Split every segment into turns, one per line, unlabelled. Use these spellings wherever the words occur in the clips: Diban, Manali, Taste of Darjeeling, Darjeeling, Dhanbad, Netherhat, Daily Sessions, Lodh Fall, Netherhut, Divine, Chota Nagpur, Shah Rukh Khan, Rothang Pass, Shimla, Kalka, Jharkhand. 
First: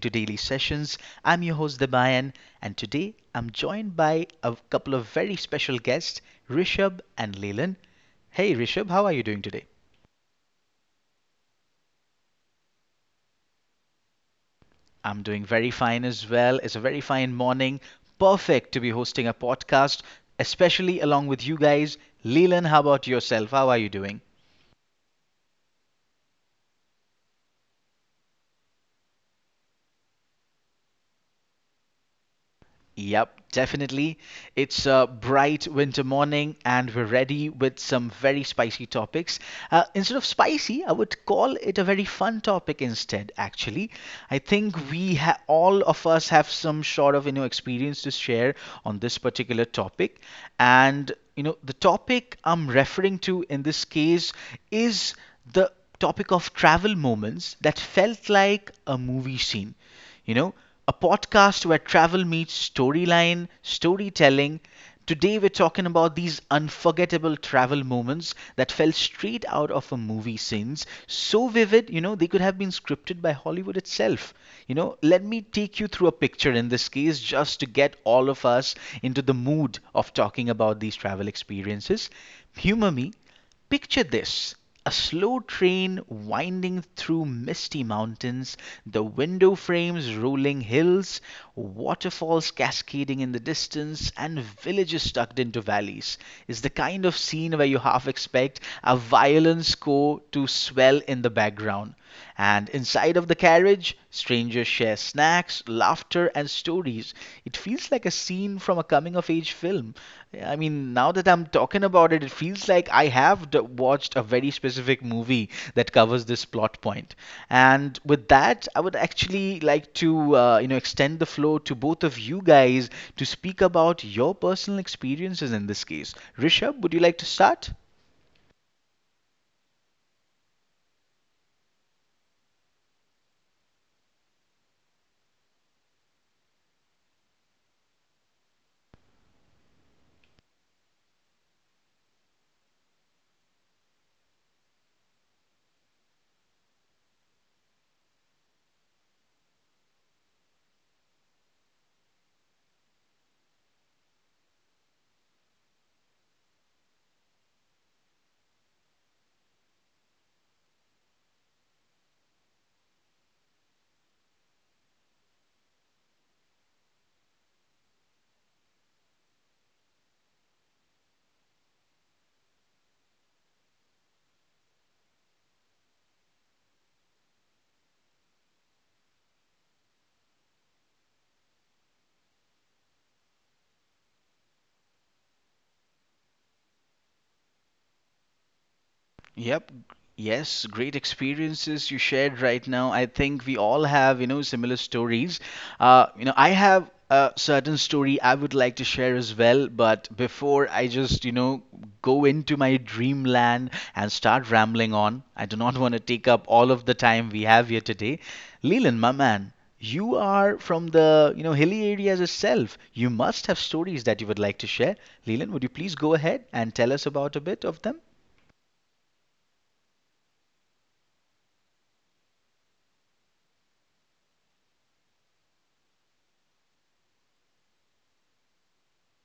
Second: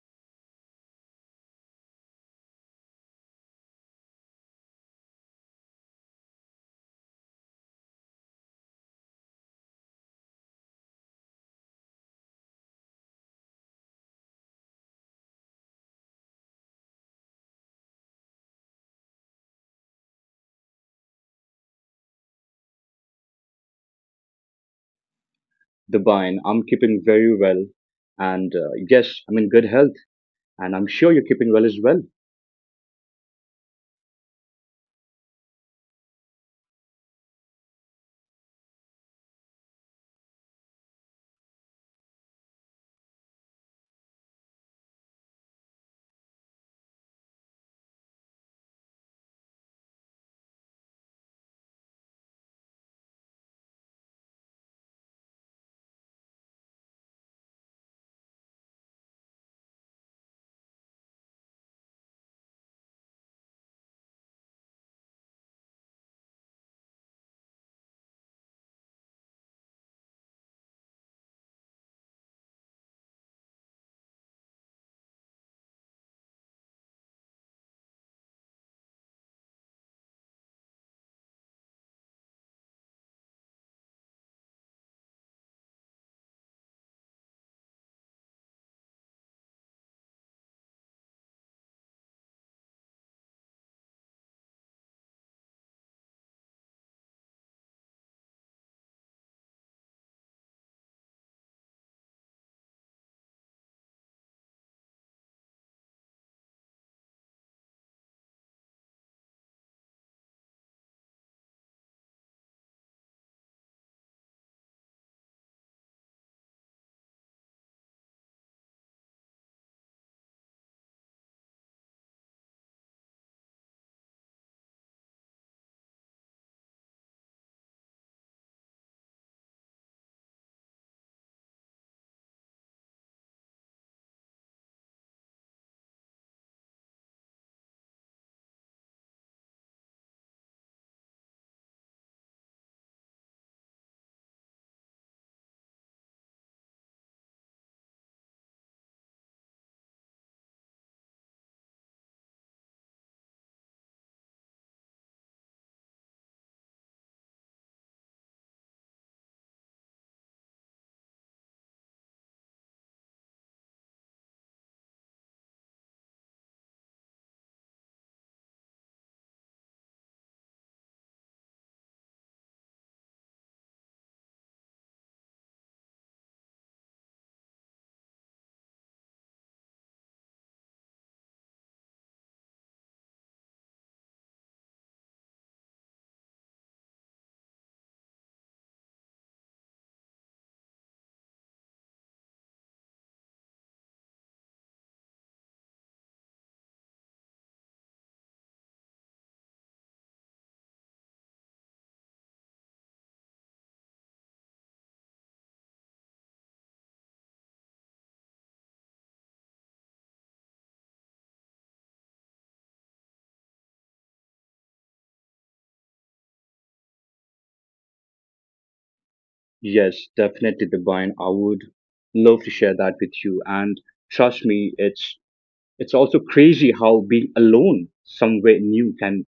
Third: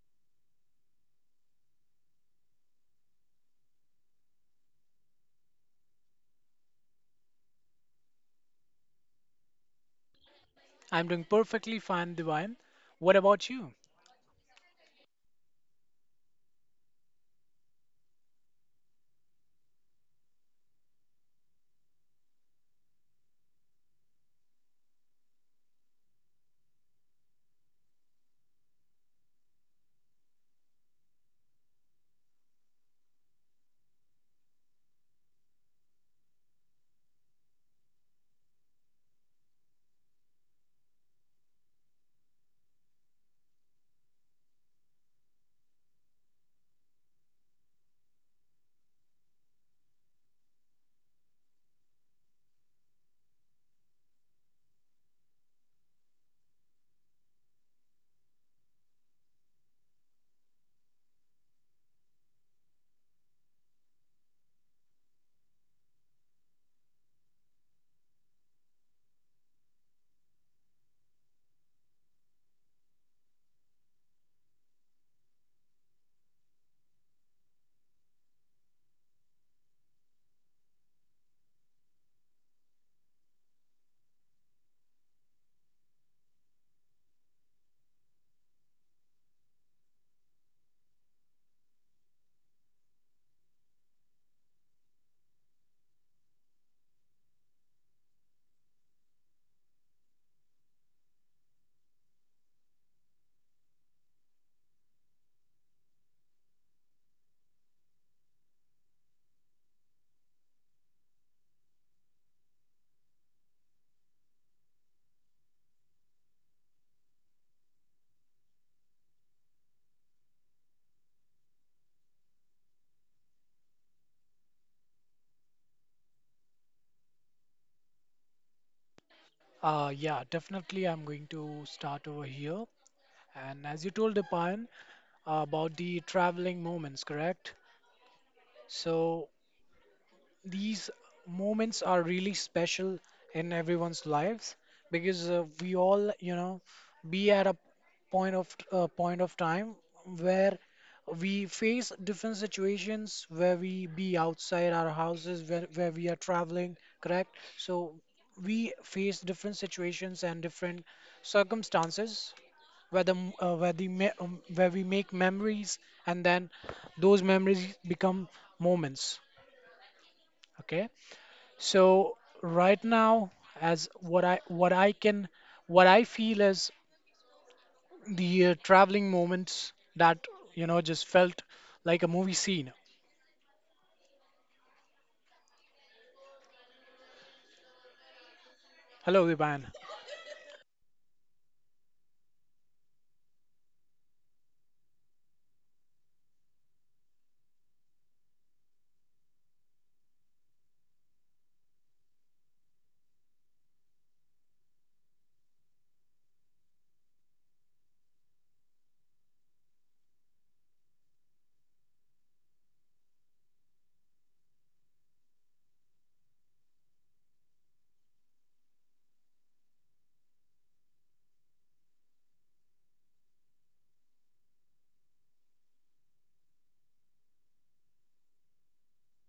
to Daily Sessions. I'm your host, Debayan, and today I'm joined by a couple of very special guests, Rishabh and Leland. Hey, Rishabh, how are you doing today?
I'm doing perfectly fine, Divine. What about you?
I'm doing very fine as well. It's a very fine morning. Perfect to be hosting a podcast, especially along with you guys. Leland, how about yourself? How are you doing?
Divine, I'm keeping very well. And yes, I'm in good health. And I'm sure you're keeping well as well.
Yep, definitely. It's a bright winter morning, and we're ready with some very spicy topics. Instead of spicy, I would call it a very fun topic instead, actually. I think we ha all of us have some sort of, you know, experience to share on this particular topic. And, you know, the topic I'm referring to in this case is the topic of travel moments that felt like a movie scene. You know, a podcast where travel meets storyline, storytelling. Today, we're talking about these unforgettable travel moments that fell straight out of a movie scenes. So vivid, you know, they could have been scripted by Hollywood itself. You know, let me take you through a picture in this case just to get all of us into the mood of talking about these travel experiences. Humor me, picture this a slow train winding through misty mountains, the window frames rolling hills, waterfalls cascading in the distance, and villages tucked into valleys, is the kind of scene where you half expect a violin score to swell in the background. And inside of the carriage, strangers share snacks, laughter, and stories. It feels like a scene from a coming of age film. I mean, now that I'm talking about it, it feels like I have watched a very specific movie that covers this plot point. And with that, I would actually like to, you know, extend the floor to both of you guys to speak about your personal experiences in this case. Rishabh, would you like to start?
Yeah, definitely. I'm going to start over here. And as you told Divine about the traveling moments, correct? So these moments are really special in everyone's lives because we all, you know, be at a point of time where we face different situations where we be outside our houses where we are traveling, correct. So we face different situations and different circumstances where the m- where the me- where we make memories, and then those memories become moments. Okay, so right now, as what I feel is the traveling moments that, you know, just felt like a movie scene. Hello, Diban.
Yep. Yes, great experiences you shared right now. I think we all have, you know, similar stories. You know, I have a certain story I would like to share as well, but before I just, you know, go into my dreamland and start rambling on, I do not want to take up all of the time we have here today. Leland, my man, you are from the, you know, hilly areas itself. You must have stories that you would like to share. Leland, would you please go ahead and tell us about a bit of them?
Yes, definitely, Divine. I would love to share that with you. And trust me, it's also crazy how being alone somewhere new can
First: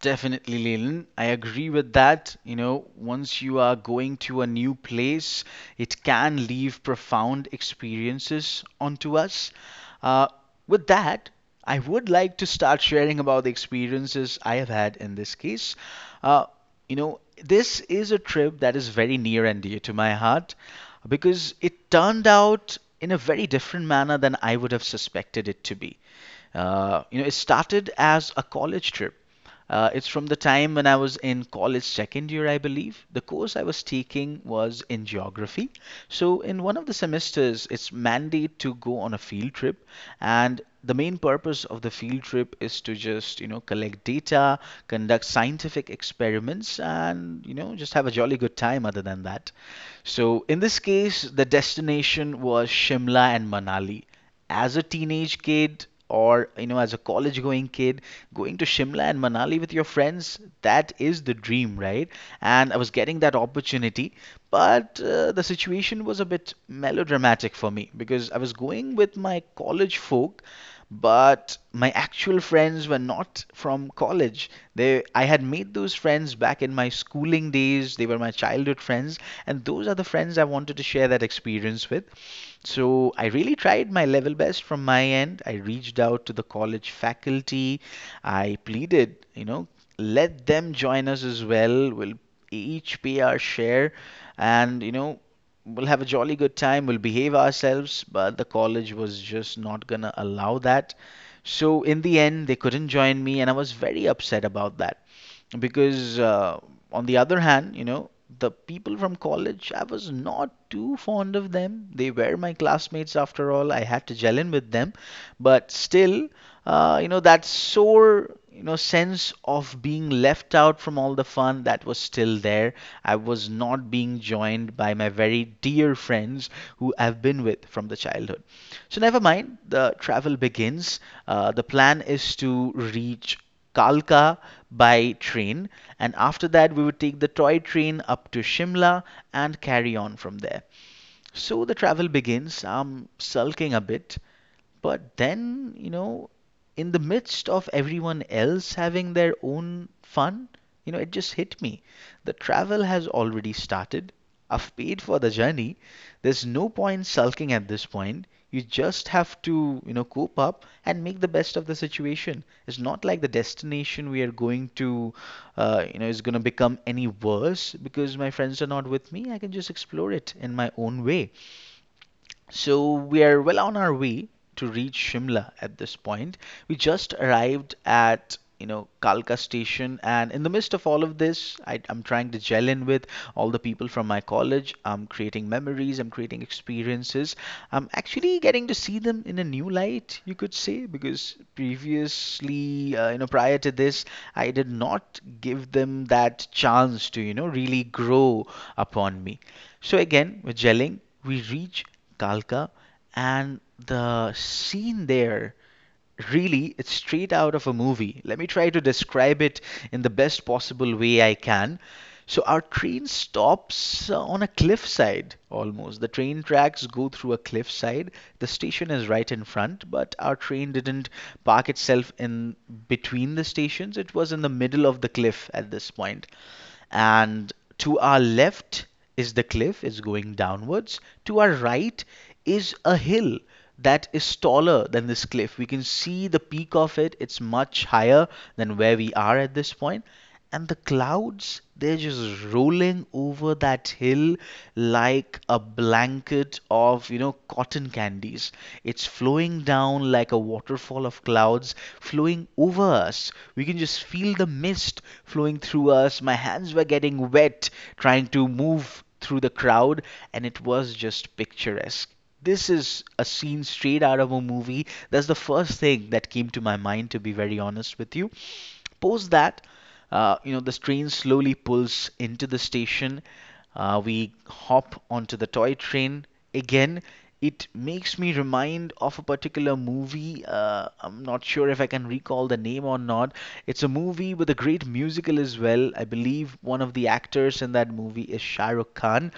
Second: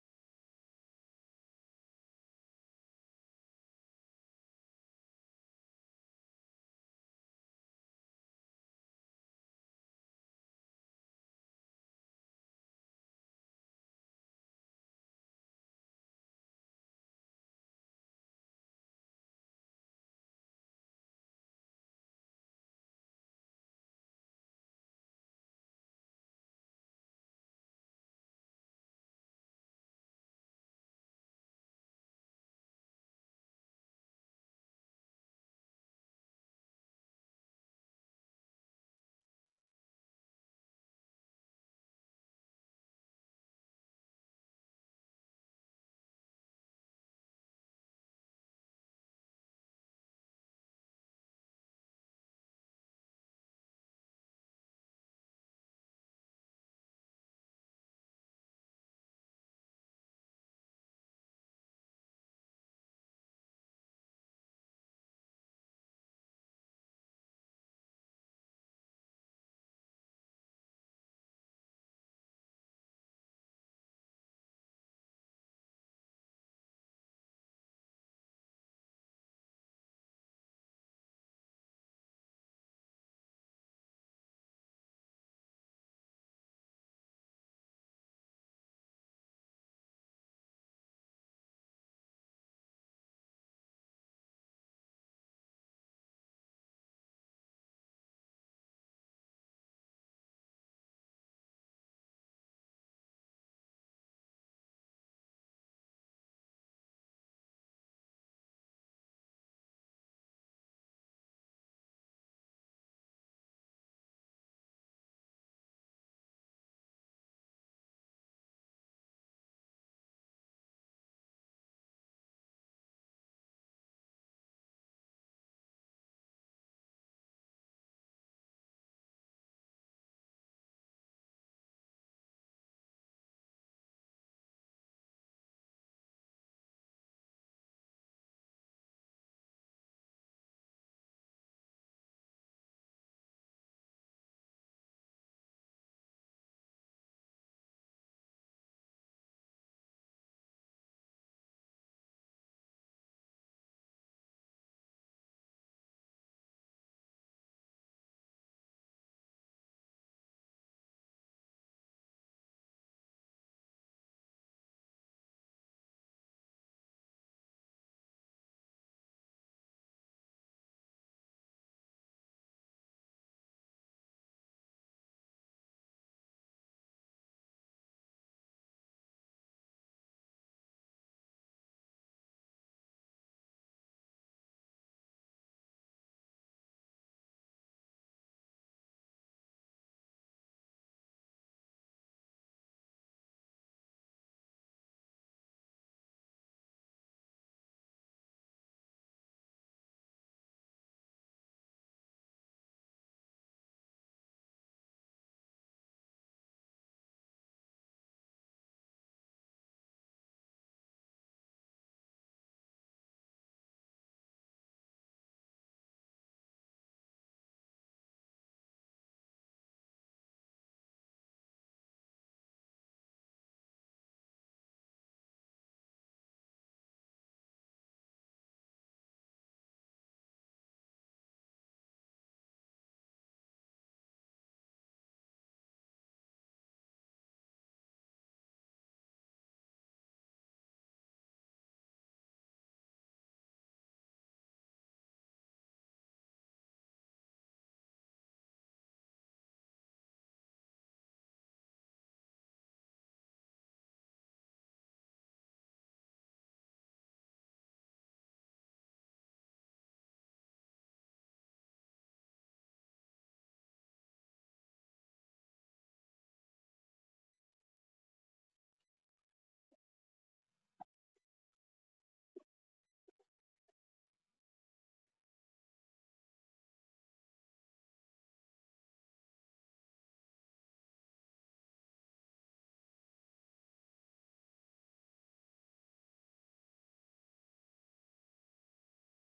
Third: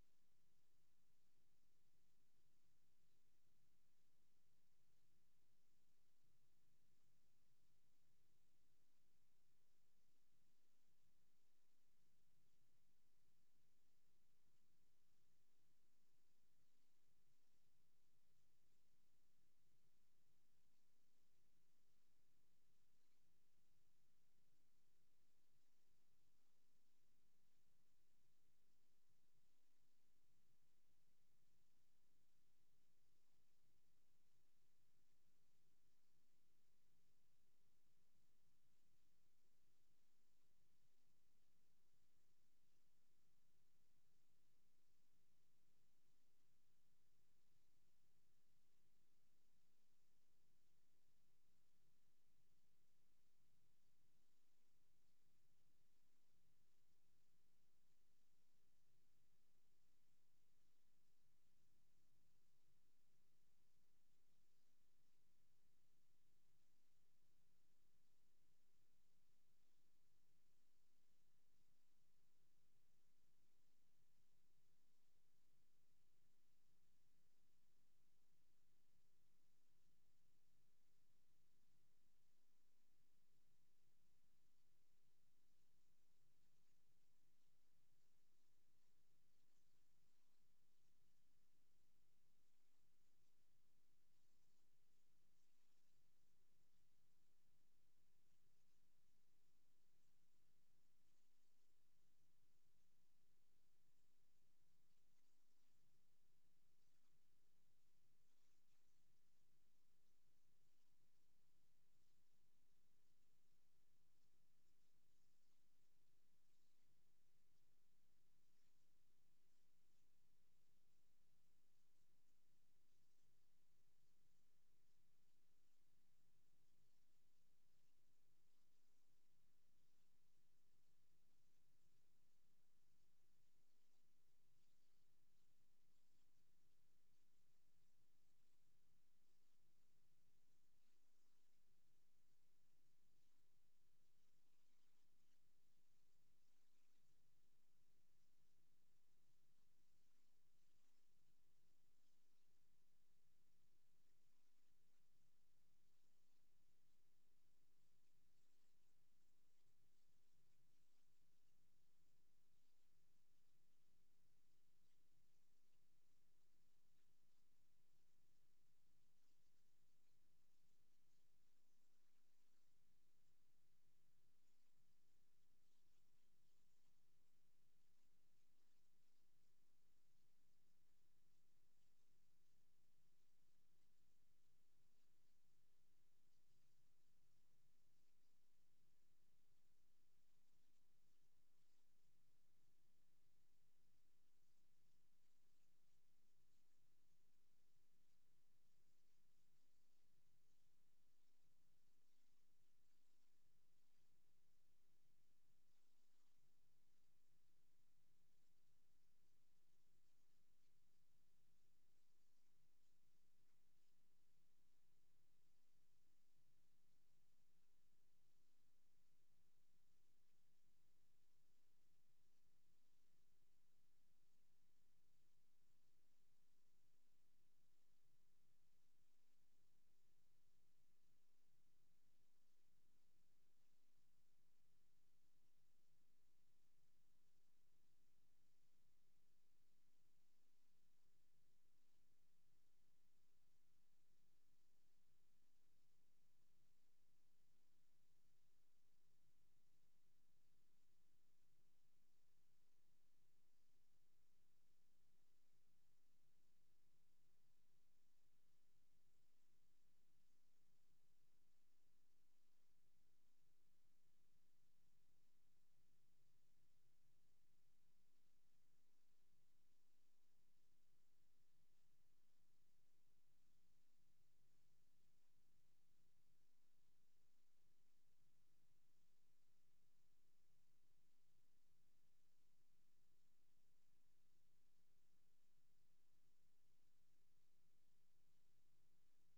Definitely, Leland. I agree with that. You know, once you are going to a new place, it can leave profound experiences onto us. Uh, with that, I would like to start sharing about the experiences I have had in this case. Uh, you know, this is a trip that is very near and dear to my heart because it turned out in a very different manner than I would have suspected it to be. You know, it started as a college trip, it's from the time when I was in college second year, I believe. The course I was taking was in geography. So, in one of the semesters, it's mandate to go on a field trip, and the main purpose of the field trip is to just, you know, collect data, conduct scientific experiments, and, you know, just have a jolly good time other than that. So, in this case, the destination was Shimla and Manali. As a teenage kid, or you know, as a college going kid going to Shimla and Manali with your friends, that is the dream, right? And I was getting that opportunity, but the situation was a bit melodramatic for me because I was going with my college folk, but my actual friends were not from college. They, I had made those friends back in my schooling days. They were my childhood friends, and those are the friends I wanted to share that experience with. So I really tried my level best from my end. I reached out to the college faculty. I pleaded, you know, let them join us as well. We'll each pay our share and, you know, we'll have a jolly good time. We'll behave ourselves. But the college was just not going to allow that. So in the end, they couldn't join me, and I was very upset about that because on the other hand, you know, the people from college, I was not too fond of them. They were my classmates. After all, I had to gel in with them. But still, you know, that sore, you know, sense of being left out from all the fun, that was still there. I was not being joined by my very dear friends who I've been with from the childhood. So never mind, the travel begins. The plan is to reach Kalka by train, and after that we would take the toy train up to Shimla and carry on from there. So the travel begins. I'm sulking a bit. But then, you know, in the midst of everyone else having their own fun, you know, it just hit me. The travel has already started. I've paid for the journey. There's no point sulking at this point. You just have to, you know, cope up and make the best of the situation. It's not like the destination we are going to, you know, is going to become any worse because my friends are not with me. I can just explore it in my own way. So we are well on our way to reach Shimla at this point. We just arrived at, you know, Kalka station, and in the midst of all of this, I'm trying to gel in with all the people from my college. I'm creating memories, I'm creating experiences. I'm actually getting to see them in a new light, you could say, because previously, you know, prior to this, I did not give them that chance to, you know, really grow upon me. So again, with gelling, we reach Kalka, and the scene there, really, it's straight out of a movie. Let me try to describe it in the best possible way I can. So our train stops on a cliffside almost. The train tracks go through a cliffside. The station is right in front, but our train didn't park itself in between the stations. It was in the middle of the cliff at this point. And to our left is the cliff, is going downwards. To our right is a hill that is taller than this cliff. We can see the peak of it, it's much higher than where we are at this point. And the clouds, they're just rolling over that hill like a blanket of, you know, cotton candies. It's flowing down like a waterfall of clouds, flowing over us. We can just feel the mist flowing through us. My hands were getting wet trying to move through the crowd, and it was just picturesque. This is a scene straight out of a movie. That's the first thing that came to my mind, to be very honest with you. Post that, you know, this train slowly pulls into the station. We hop onto the toy train. Again, it makes me remind of a particular movie. I'm not sure if I can recall the name or not. It's a movie with a great musical as well. I believe one of the actors in that movie is Shah Rukh Khan.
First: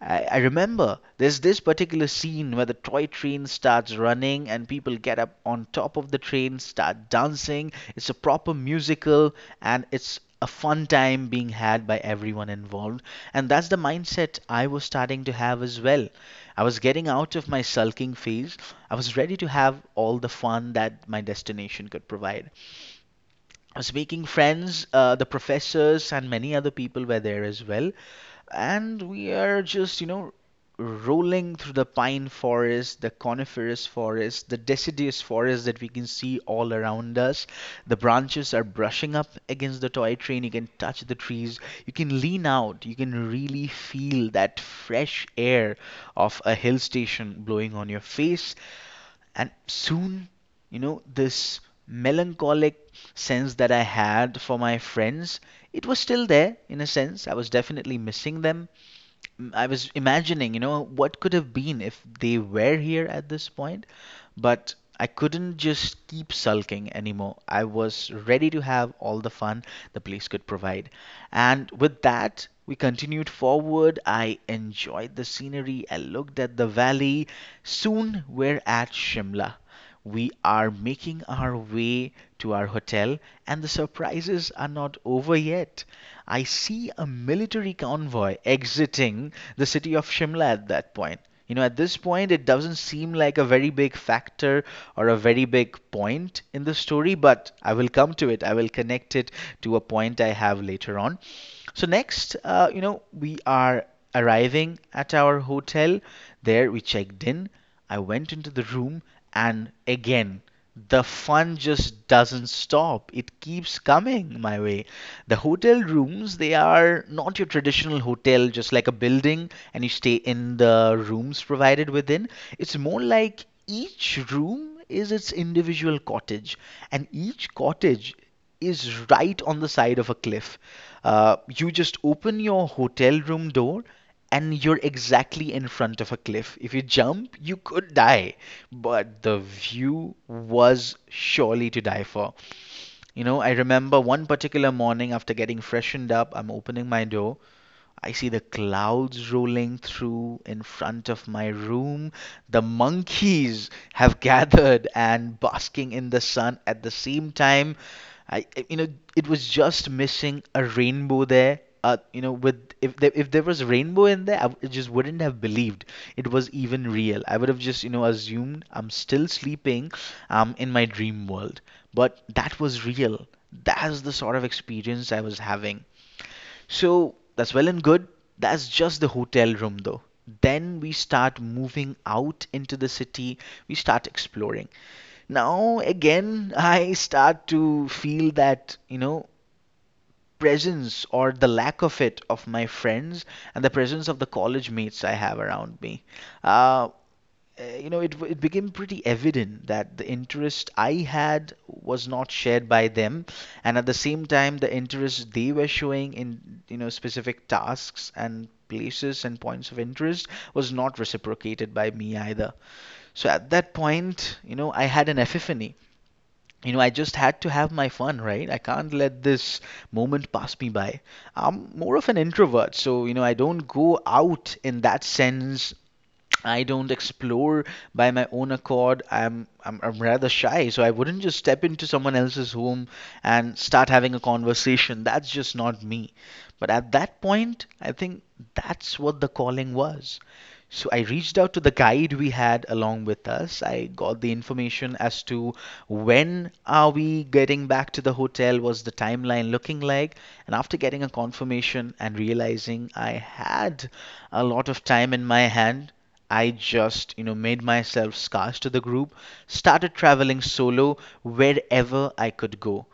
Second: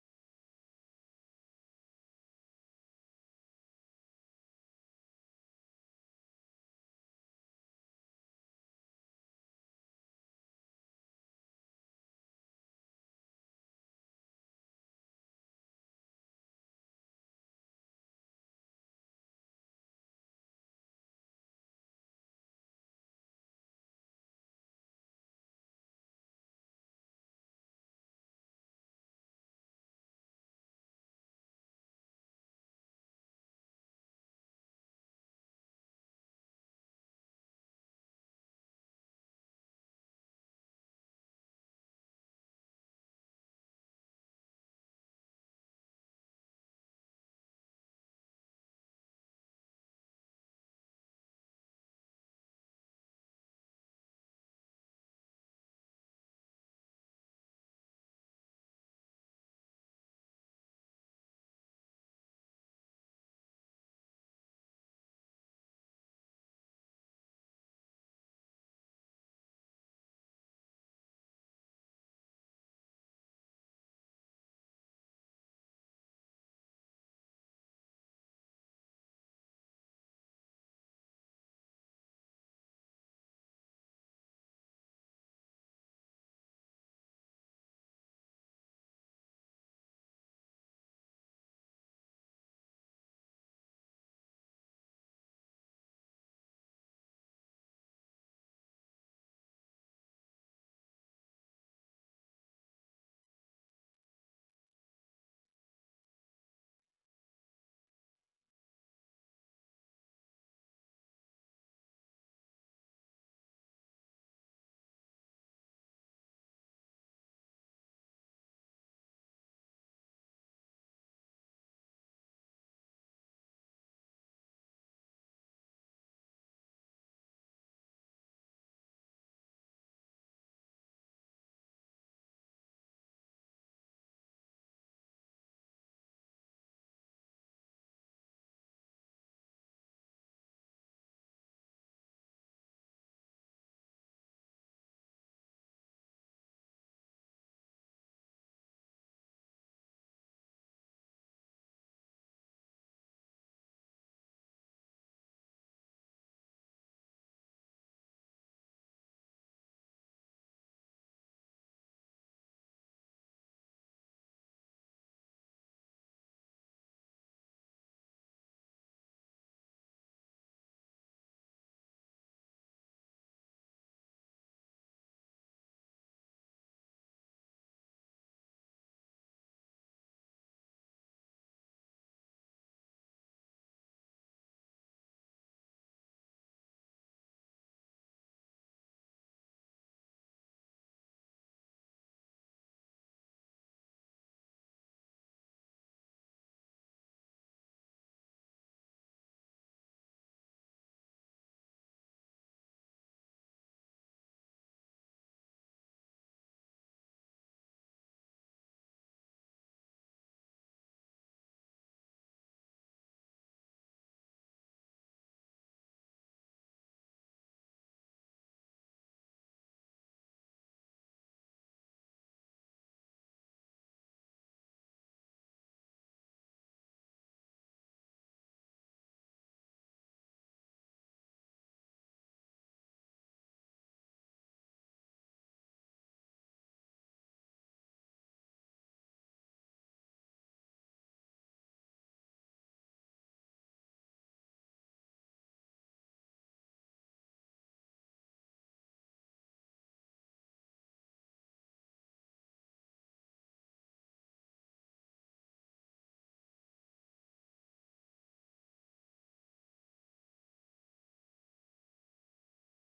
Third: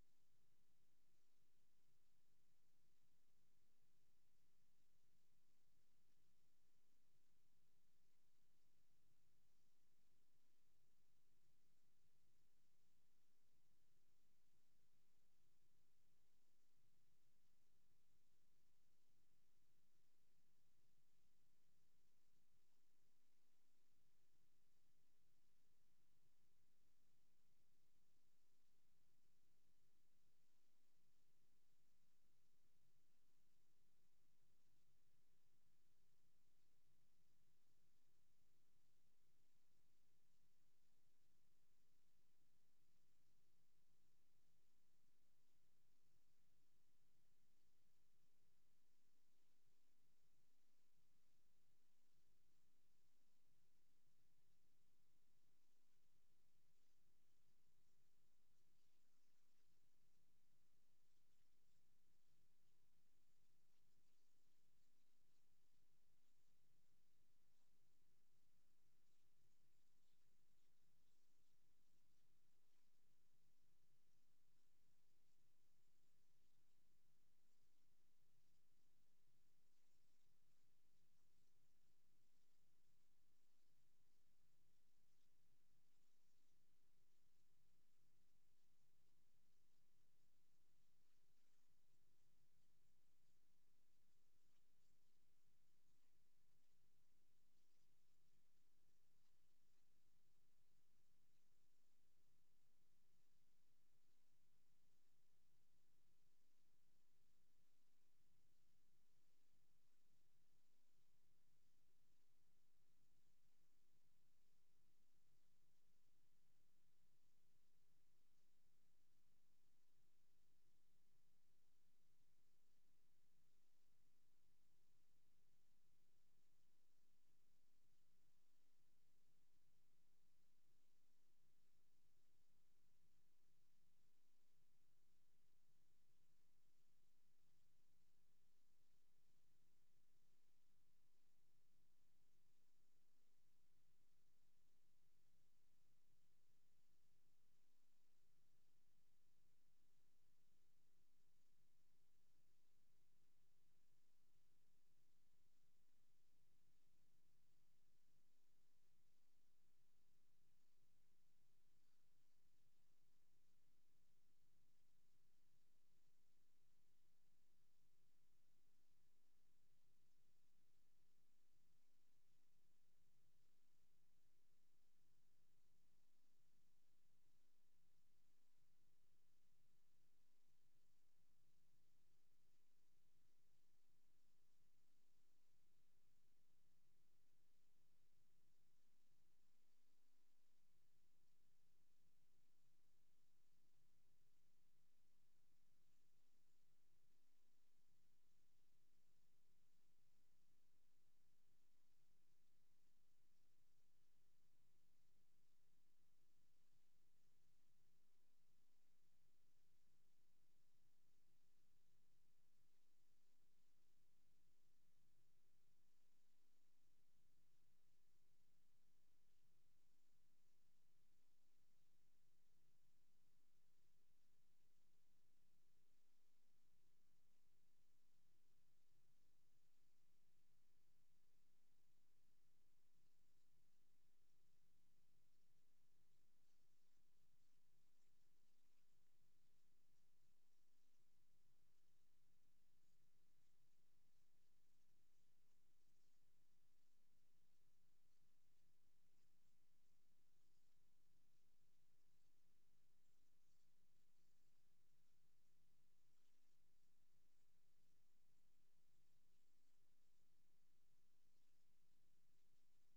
I remember there's this particular scene where the toy train starts running and people get up on top of the train, start dancing. It's a proper musical and it's a fun time being had by everyone involved. And that's the mindset I was starting to have as well. I was getting out of my sulking phase. I was ready to have all the fun that my destination could provide. Speaking friends, the professors and many other people were there as well. And we are just, you know, rolling through the pine forest, the coniferous forest, the deciduous forest that we can see all around us. The branches are brushing up against the toy train. You can touch the trees. You can lean out. You can really feel that fresh air of a hill station blowing on your face, and soon, you know, this melancholic sense that I had for my friends, it was still there. In a sense, I was definitely missing them. I was imagining, you know, what could have been if they were here at this point, but I couldn't just keep sulking anymore. I was ready to have all the fun the place could provide. And with that, we continued forward. I enjoyed the scenery. I looked at the valley. Soon we're at Shimla. We are making our way to our hotel, and the surprises are not over yet. I see a military convoy exiting the city of Shimla at that point. You know, at this point, it doesn't seem like a very big factor or a very big point in the story, but I will come to it. I will connect it to a point I have later on. So, next, you know, we are arriving at our hotel. There, we checked in. I went into the room, and again the fun just doesn't stop. It keeps coming my way. The hotel rooms, they are not your traditional hotel, just like a building, and you stay in the rooms provided within. It's more like each room is its individual cottage, and each cottage is right on the side of a cliff. You just open your hotel room door and you're exactly in front of a cliff. If you jump, you could die, but the view was surely to die for. You know, I remember one particular morning after getting freshened up, I'm opening my door. I see the clouds rolling through in front of my room. The monkeys have gathered and basking in the sun at the same time. You know, it was just missing a rainbow there. You know, with if there was rainbow in there, I just wouldn't have believed it was even real. I would have just, you know, assumed I'm still sleeping, in my dream world. But that was real. That's the sort of experience I was having. So that's well and good. That's just the hotel room, though. Then we start moving out into the city. We start exploring. Now, again, I start to feel that, you know, presence or the lack of it of my friends and the presence of the college mates I have around me. Uh, you know, it became pretty evident that the interest I had was not shared by them, and at the same time, the interest they were showing in, you know, specific tasks and places and points of interest was not reciprocated by me either. So at that point, you know, I had an epiphany. You know, I just had to have my fun, right? I can't let this moment pass me by. I'm more of an introvert, so you know, I don't go out in that sense. I don't explore by my own accord. I'm rather shy, so I wouldn't just step into someone else's home and start having a conversation. That's just not me. But at that point, I think that's what the calling was. So I reached out to the guide we had along with us. I got the information as to when are we getting back to the hotel, was the timeline looking like? And after getting a confirmation and realizing I had a lot of time in my hand, I just, you know, made myself scarce to the group, started traveling solo wherever I could go.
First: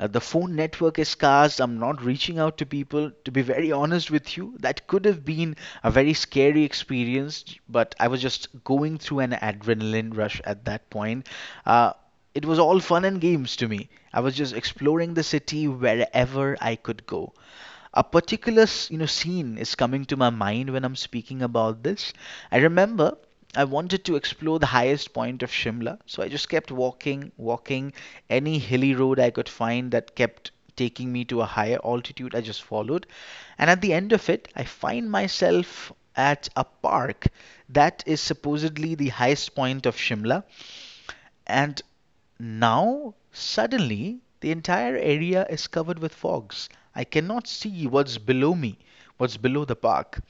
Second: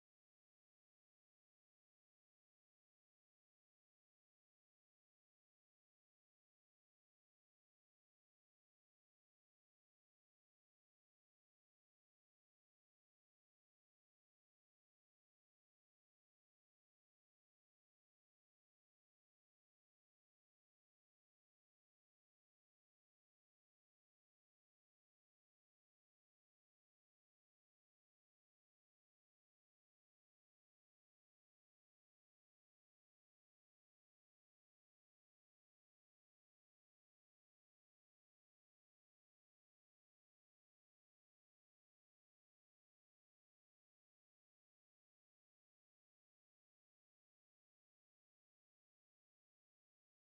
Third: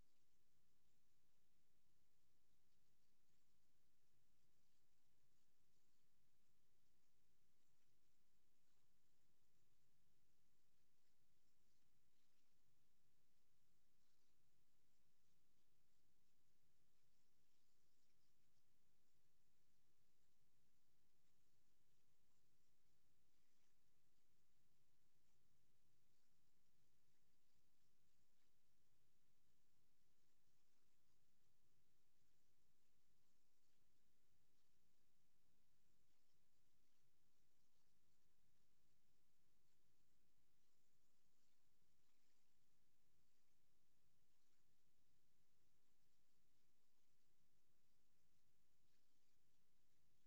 The phone network is scarce. I'm not reaching out to people. To be very honest with you, that could have been a very scary experience, but I was just going through an adrenaline rush at that point. Uh, it was all fun and games to me. I was just exploring the city wherever I could go. You know, scene is coming to my mind when I'm speaking about this. I remember I wanted to explore the highest point of Shimla, so I just kept walking, walking. Any hilly road I could find that kept taking me to a higher altitude, I just followed. And at the end of it, I find myself at a park that is supposedly the highest point of Shimla. And now suddenly the entire area is covered with fogs. I cannot see what's below me, what's below the park.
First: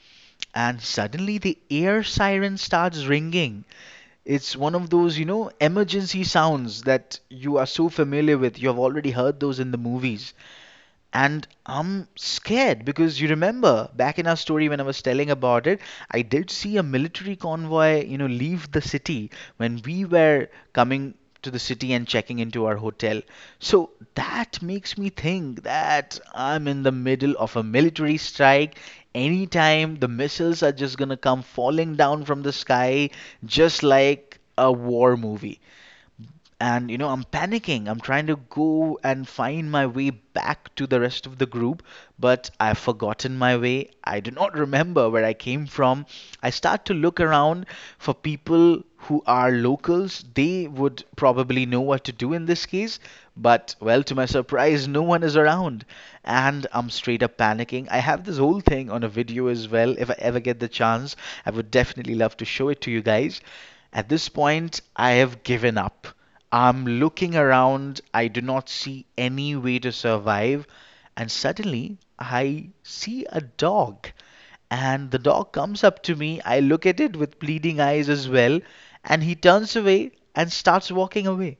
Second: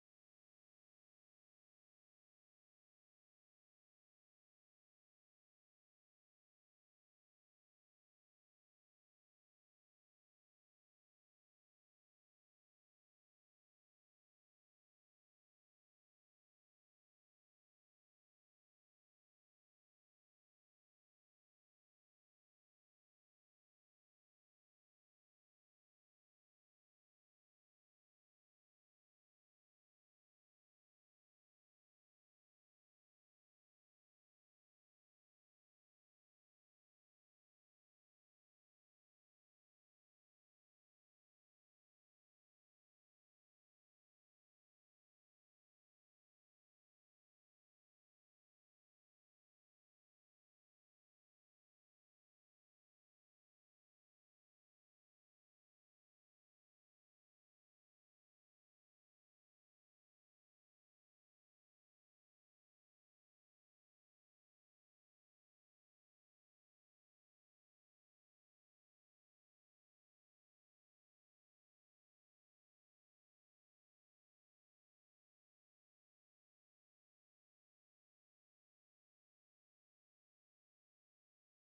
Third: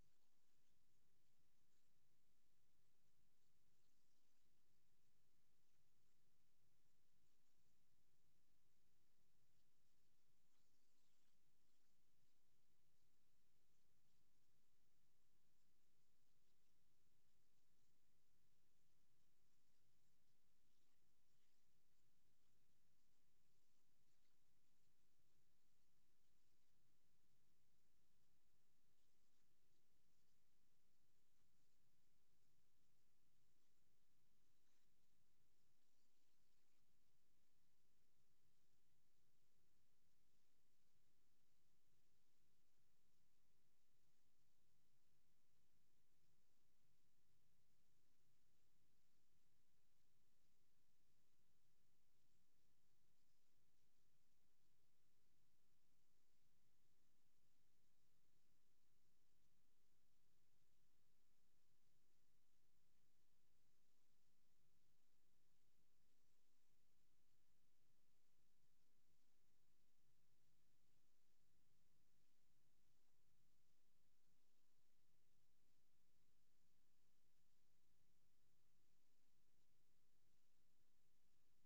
And suddenly the air siren starts ringing. It's one of those, you know, emergency sounds that you are so familiar with. You have already heard those in the movies. And I'm scared because you remember back in our story when I was telling about it, I did see a military convoy, you know, leave the city when we were coming to the city and checking into our hotel. So that makes me think that I'm in the middle of a military strike. Anytime the missiles are just gonna come falling down from the sky, just like a war movie. And you know, I'm panicking. I'm trying to go and find my way back to the rest of the group, but I've forgotten my way. I do not remember where I came from. I start to look around for people who are locals. They would probably know what to do in this case, but well, to my surprise, no one is around, and I'm straight up panicking. I have this whole thing on a video as well. If I ever get the chance, I would definitely love to show it to you guys. At this point, I have given up. I'm looking around. I do not see any way to survive. And suddenly I see a dog. And the dog comes up to me. I look at it with pleading eyes as well. And he turns away and starts walking away.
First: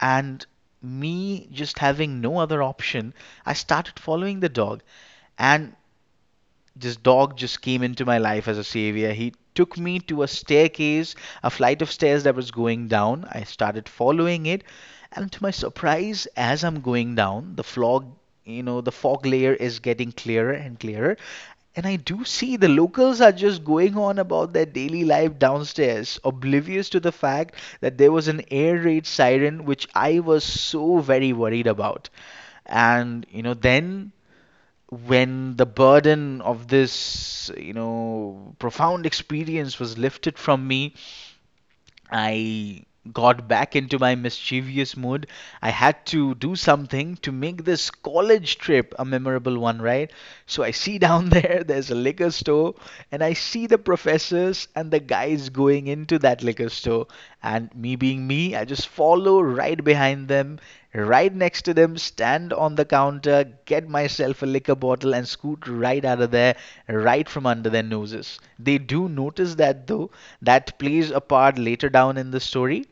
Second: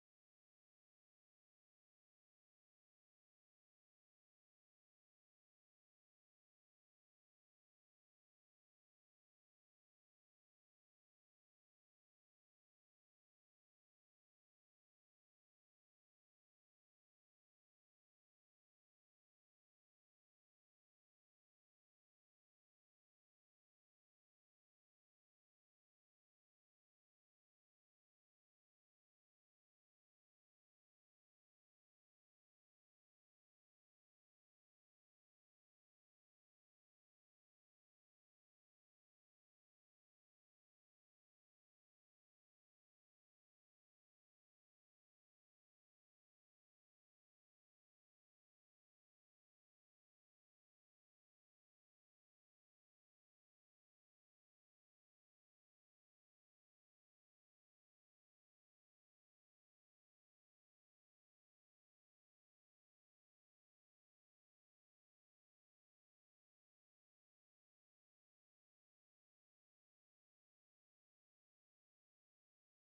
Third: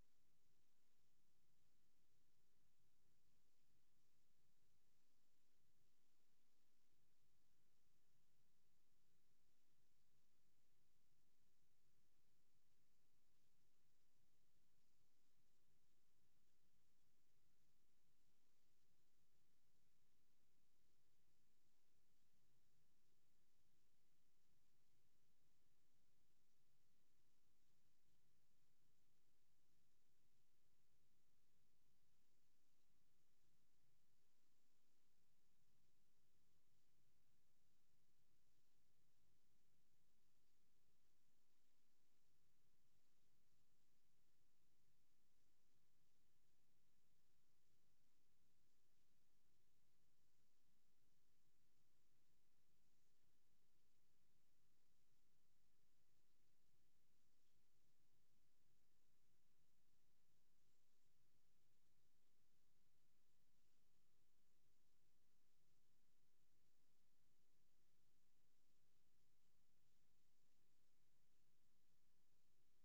And me just having no other option, I started following the dog. And this dog just came into my life as a savior. He took me to a staircase, a flight of stairs that was going down. I started following it, and to my surprise, as I'm going down, the fog, you know, the fog layer is getting clearer and clearer. And I do see the locals are just going on about their daily life downstairs, oblivious to the fact that there was an air raid siren, which I was so very worried about. And, you know, then when the burden of this, you know, profound experience was lifted from me, I got back into my mischievous mood. I had to do something to make this college trip a memorable one, right? So I see down there, there's a liquor store, and I see the professors and the guys going into that liquor store. And me being me, I just follow right behind them, right next to them, stand on the counter, get myself a liquor bottle, and scoot right out of there, right from under their noses. They do notice that though, that plays a part later down in the story.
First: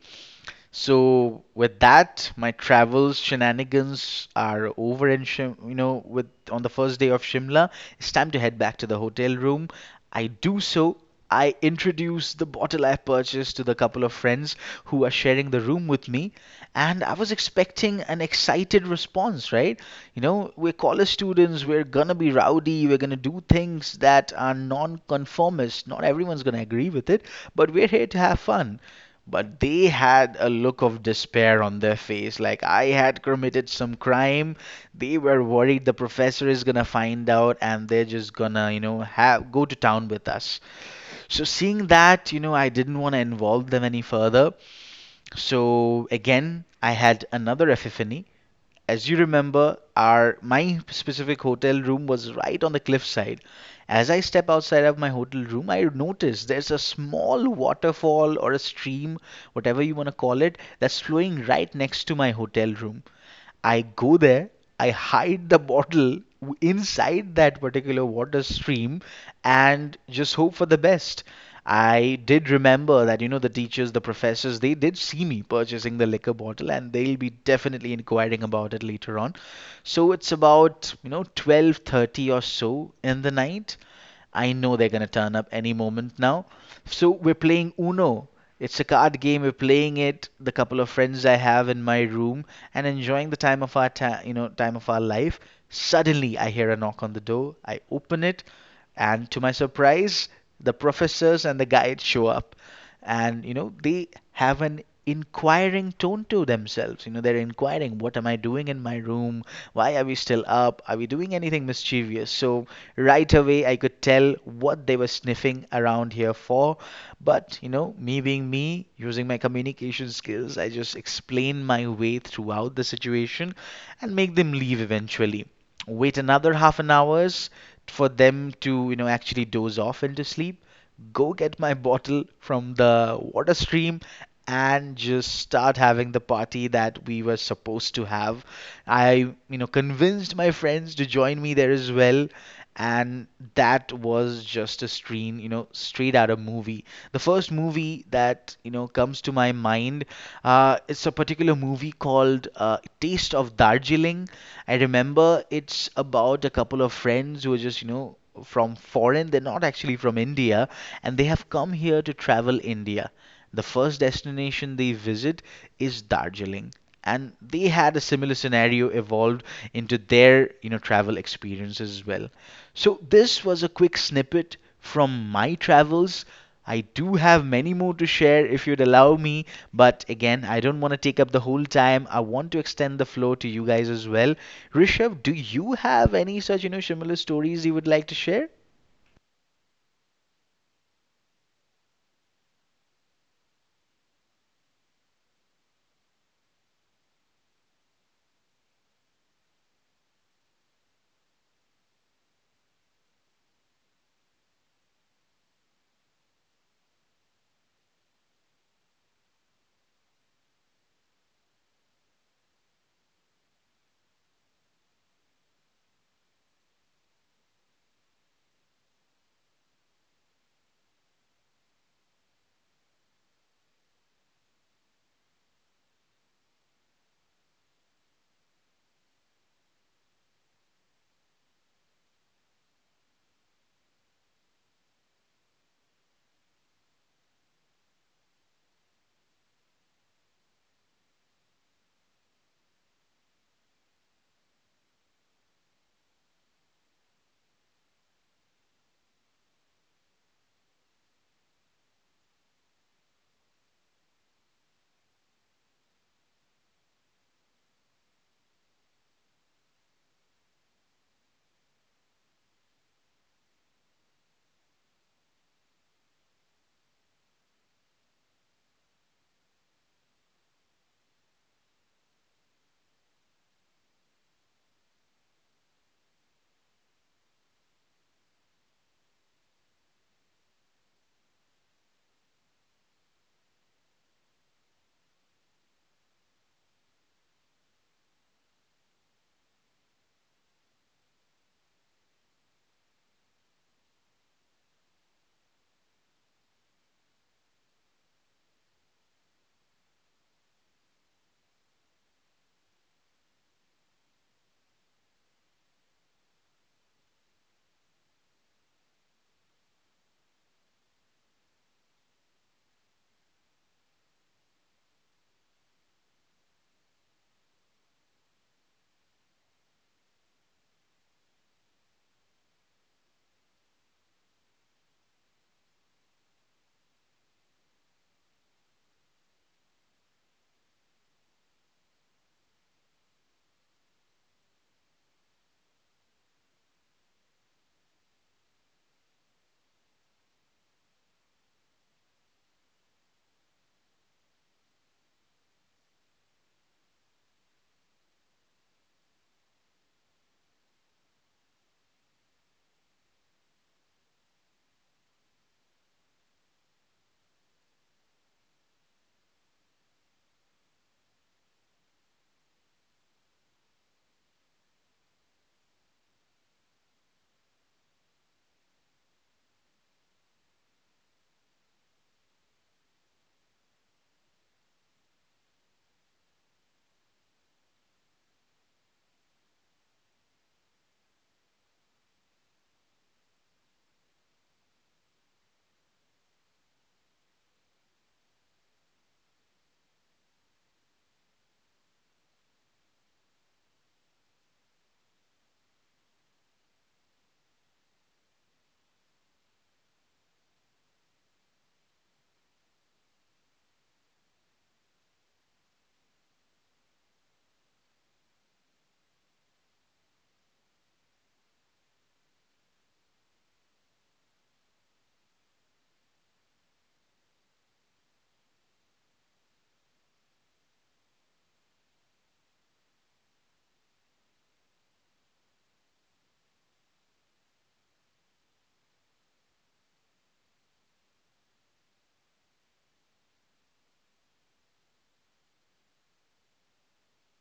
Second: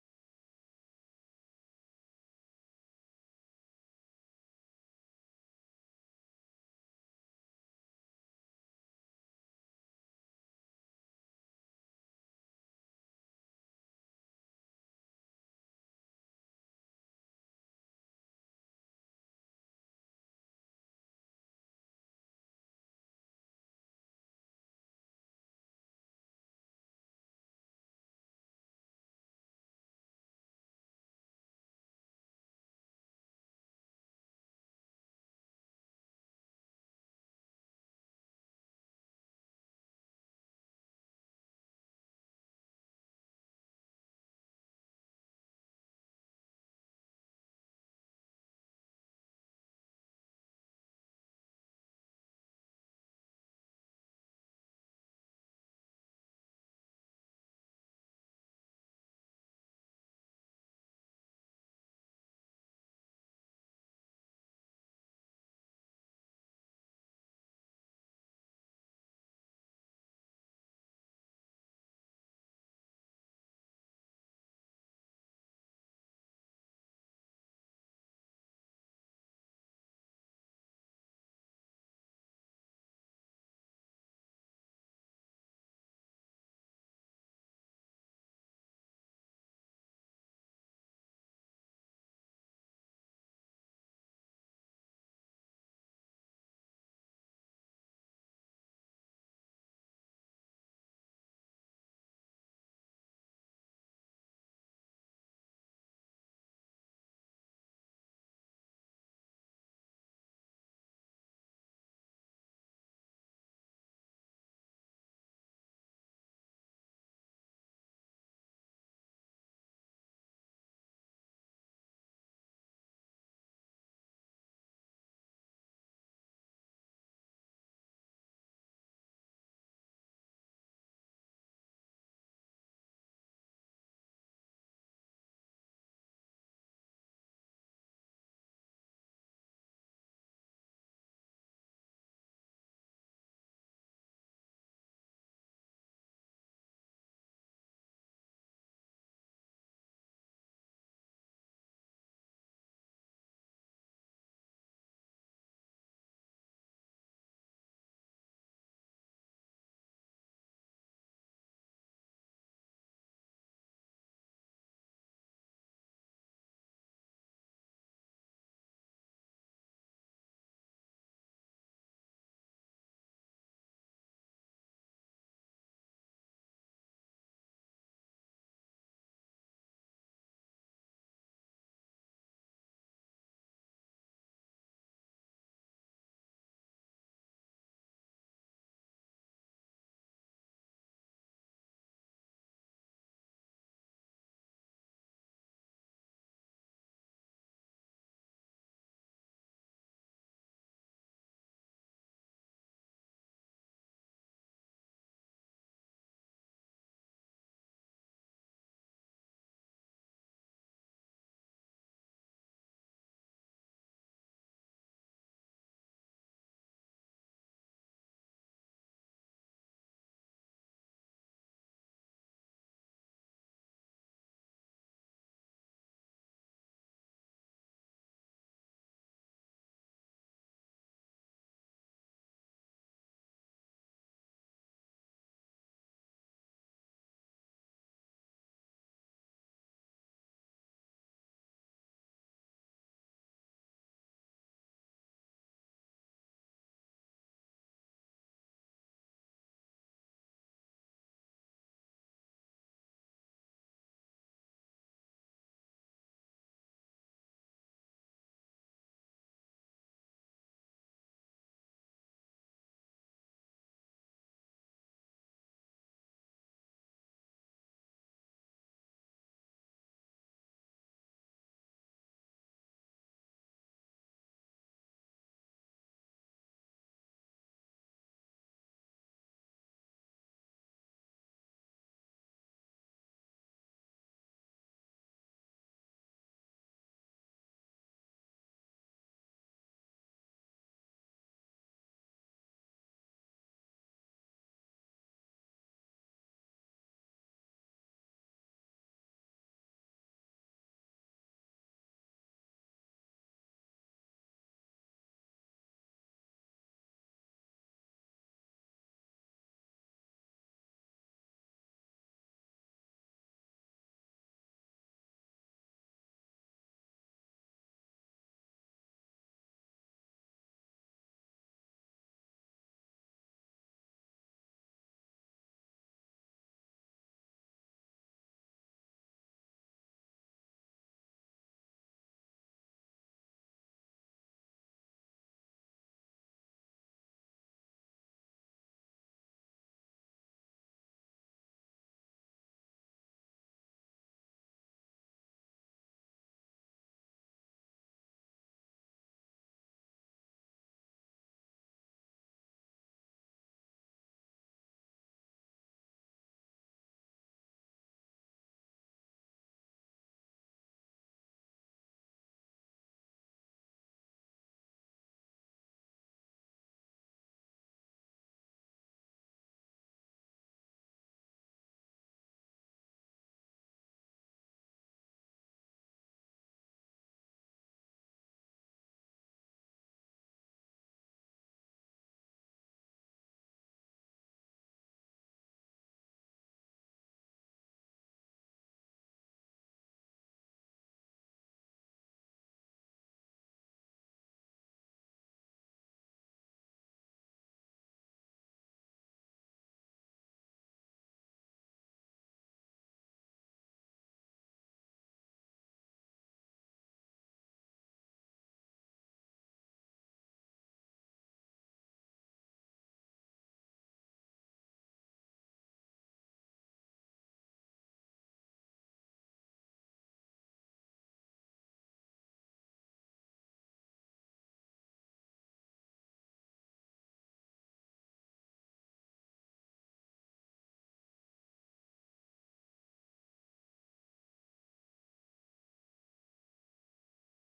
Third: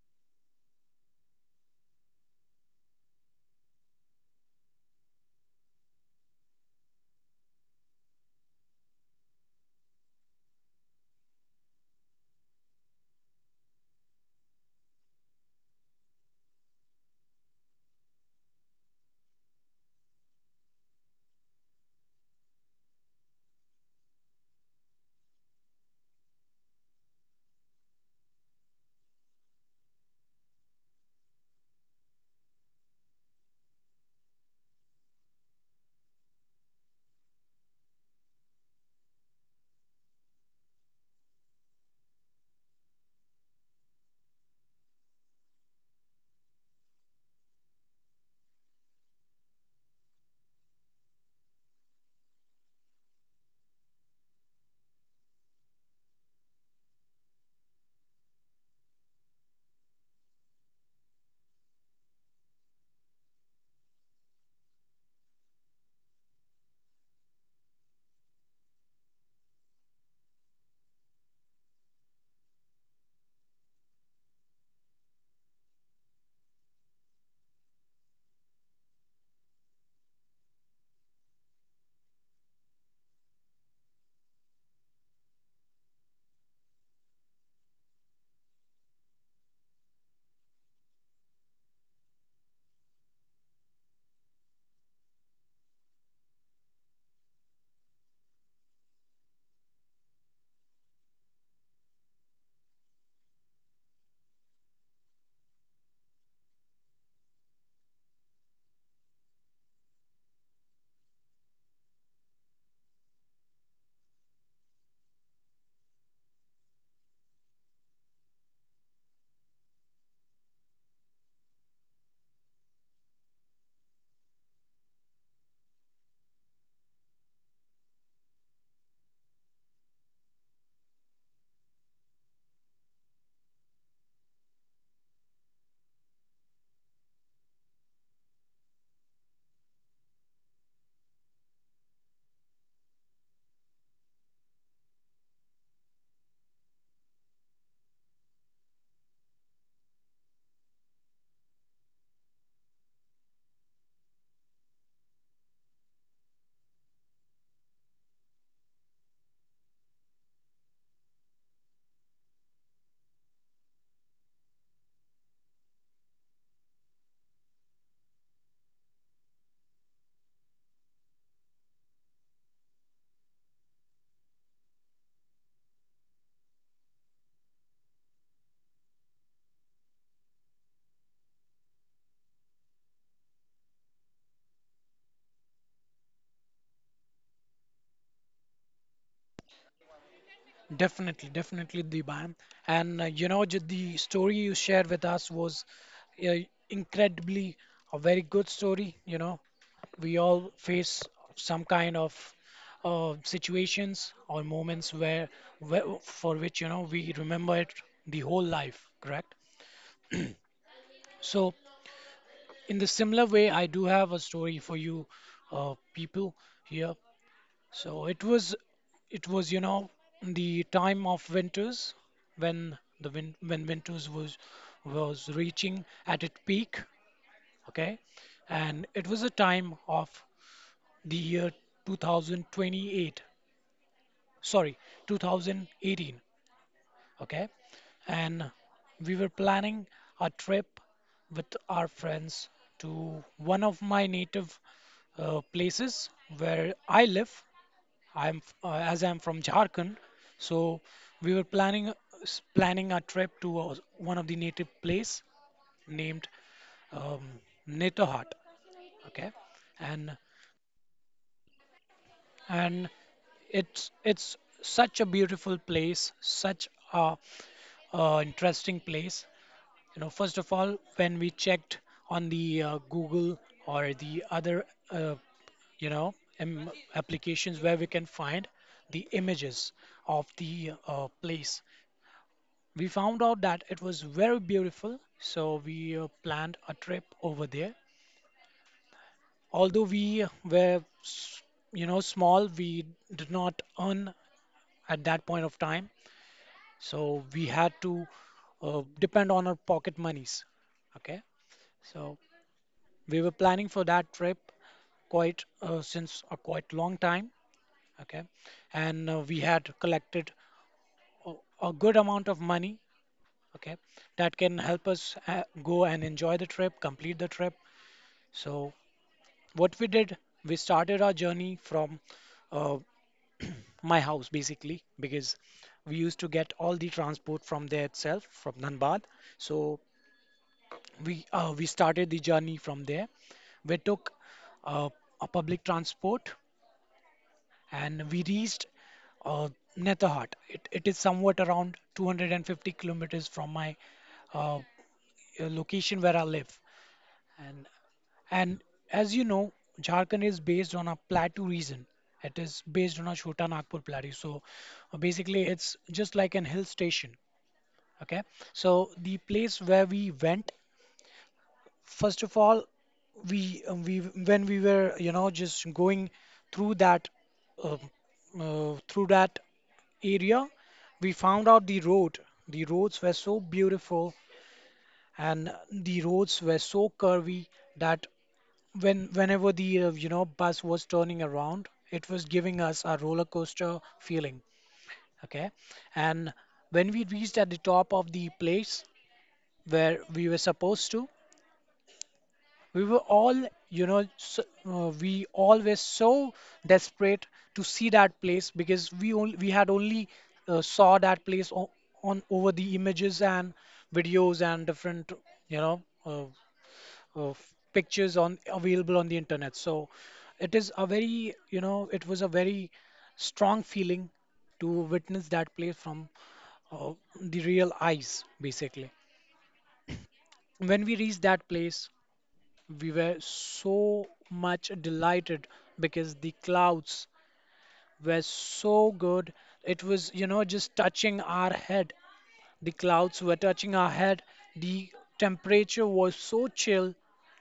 So with that, my travels shenanigans are over. You know, with on the first day of Shimla, it's time to head back to the hotel room. I do so. I introduce the bottle I purchased to the couple of friends who are sharing the room with me, and I was expecting an excited response, right? You know, we're college students, we're gonna be rowdy, we're gonna do things that are non-conformist. Not everyone's gonna agree with it, but we're here to have fun. But they had a look of despair on their face, like I had committed some crime. They were worried the professor is gonna find out and they're just gonna, you know, have go to town with us. So seeing that, you know, I didn't want to involve them any further. So again, I had another epiphany. As you remember, our my specific hotel room was right on the cliffside. As I step outside of my hotel room, I notice there's a small waterfall or a stream, whatever you want to call it, that's flowing right next to my hotel room. I go there, I hide the bottle inside that particular water stream and just hope for the best. I did remember that, you know, the teachers, the professors, they did see me purchasing the liquor bottle and they'll be definitely inquiring about it later on. So it's about, you know, 12:30 or so in the night. I know they're going to turn up any moment now. So we're playing Uno. It's a card game. We're playing it, the couple of friends I have in my room, and enjoying the time of our time, you know, time of our life. Suddenly, I hear a knock on the door. I open it, and to my surprise, the professors and the guides show up, and you know, they have an inquiring tone to themselves. You know, they're inquiring, "What am I doing in my room? Why are we still up? Are we doing anything mischievous?" So right away, I could tell what they were sniffing around here for, but, you know, me being me, using my communication skills, I just explain my way throughout the situation and make them leave eventually. Wait another half an hours for them to, actually doze off into sleep go get my bottle from the water stream and just start having the party that we were supposed to have. I convinced my friends to join me there as well. And that was just a stream, straight out of movie. The first movie that, comes to my mind, it's a particular movie called Taste of Darjeeling. I remember it's about a couple of friends who are just, from foreign. They're not actually from India, and they have come here to travel India. The first destination they visit is Darjeeling, and they had a similar scenario evolved into their, you know, travel experience as well. So this was a quick snippet from my travels. I do have many more to share if you'd allow me, but again, I don't want to take up the whole time. I want to extend the floor to you guys as well. Rishabh, do you have any such, you know, similar stories you would like to share?
Definitely, definitely, Diban. And you know, the story you shared with us was uh, incredibly a very good story. You know, we all face some kind of situations or moments where for which, you know, we remember it the whole life, correct. So in the similar way, I do have a story for you, people here. So it was, you know, the time of winters when the win when winters was reaching at its peak, okay? And it was a time of the year 2028, sorry, 2018, okay? And we were planning a trip with our friends to one of my native places where I live. As I'm from Jharkhand, so we were planning planning a trip to one of the native place named um, Netherhat. Okay, and and it's such a beautiful place, such a interesting place. You know, first of all, when we checked on the Google or the other, uh, you know, applications where we can find the images of the place, we found out that it was very beautiful. So we planned a trip over there. Although we were, you know, small, we did not earn at that point of time. So we had to depend on our pocket monies. Okay. So we were planning for that trip quite since a quite long time. Okay, and we had collected a, a good amount of money. Okay, that can help us go and enjoy the trip, complete the trip. So what we did, we started our journey from uh, my house, basically because we used to get all the transport from there itself, from Dhanbad. So we started the journey from there. We took uh, a public transport and we reached uh, Netherhut. It is somewhat around 250 kilometers from my uh, location where I live. And and as you know, Jharkhand is based on a plateau region. It is based on a Chota Nagpur plateau. So basically, it's just like an hill station. Okay. So the place where we went, first of all, we when we were, you know, just going through that um, uh, through that area, we found out the road. The roads were so beautiful and the roads were so curvy that whenever the, you know, bus was turning around, it was giving us a roller coaster feeling. Okay, and when we reached at the top of the place where we were supposed to, we were all we all were so desperate to see that place because we had only saw that place on over the images and videos and different, you know, uh, pictures on available on the internet. So it was a very strong feeling to witness that place from uh, the real eyes, basically. When we reached that place, we were so much delighted because the clouds were so good. It was, you know, just touching our head. The clouds were touching our head. The temperature was so chill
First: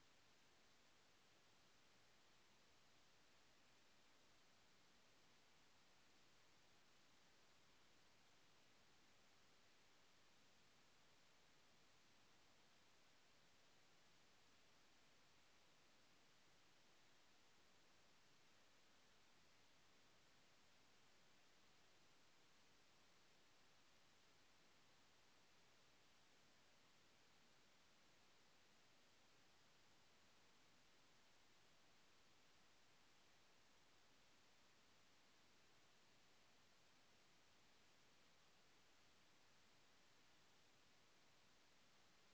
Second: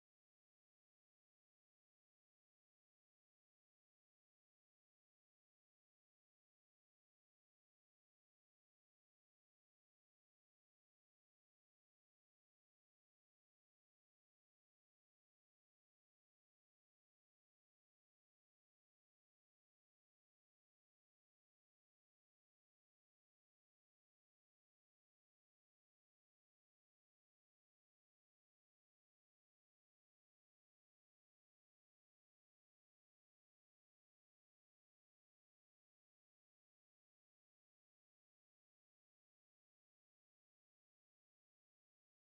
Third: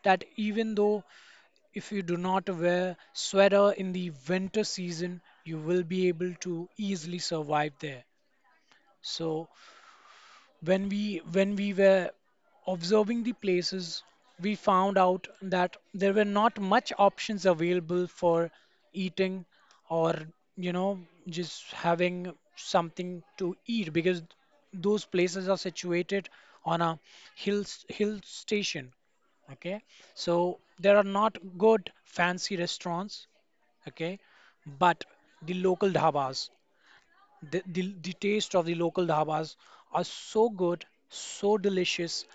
that even though if you do not wear sweater in the winter season, you will be able to easily survive there. So when we were observing the places, we found out that there were not much options available for eating or, you know, just having something to eat because those places are situated on a hill station, okay? So there are not good fancy restaurants, okay, but the local dhabas, the taste of the local dhabas are so good, so delicious,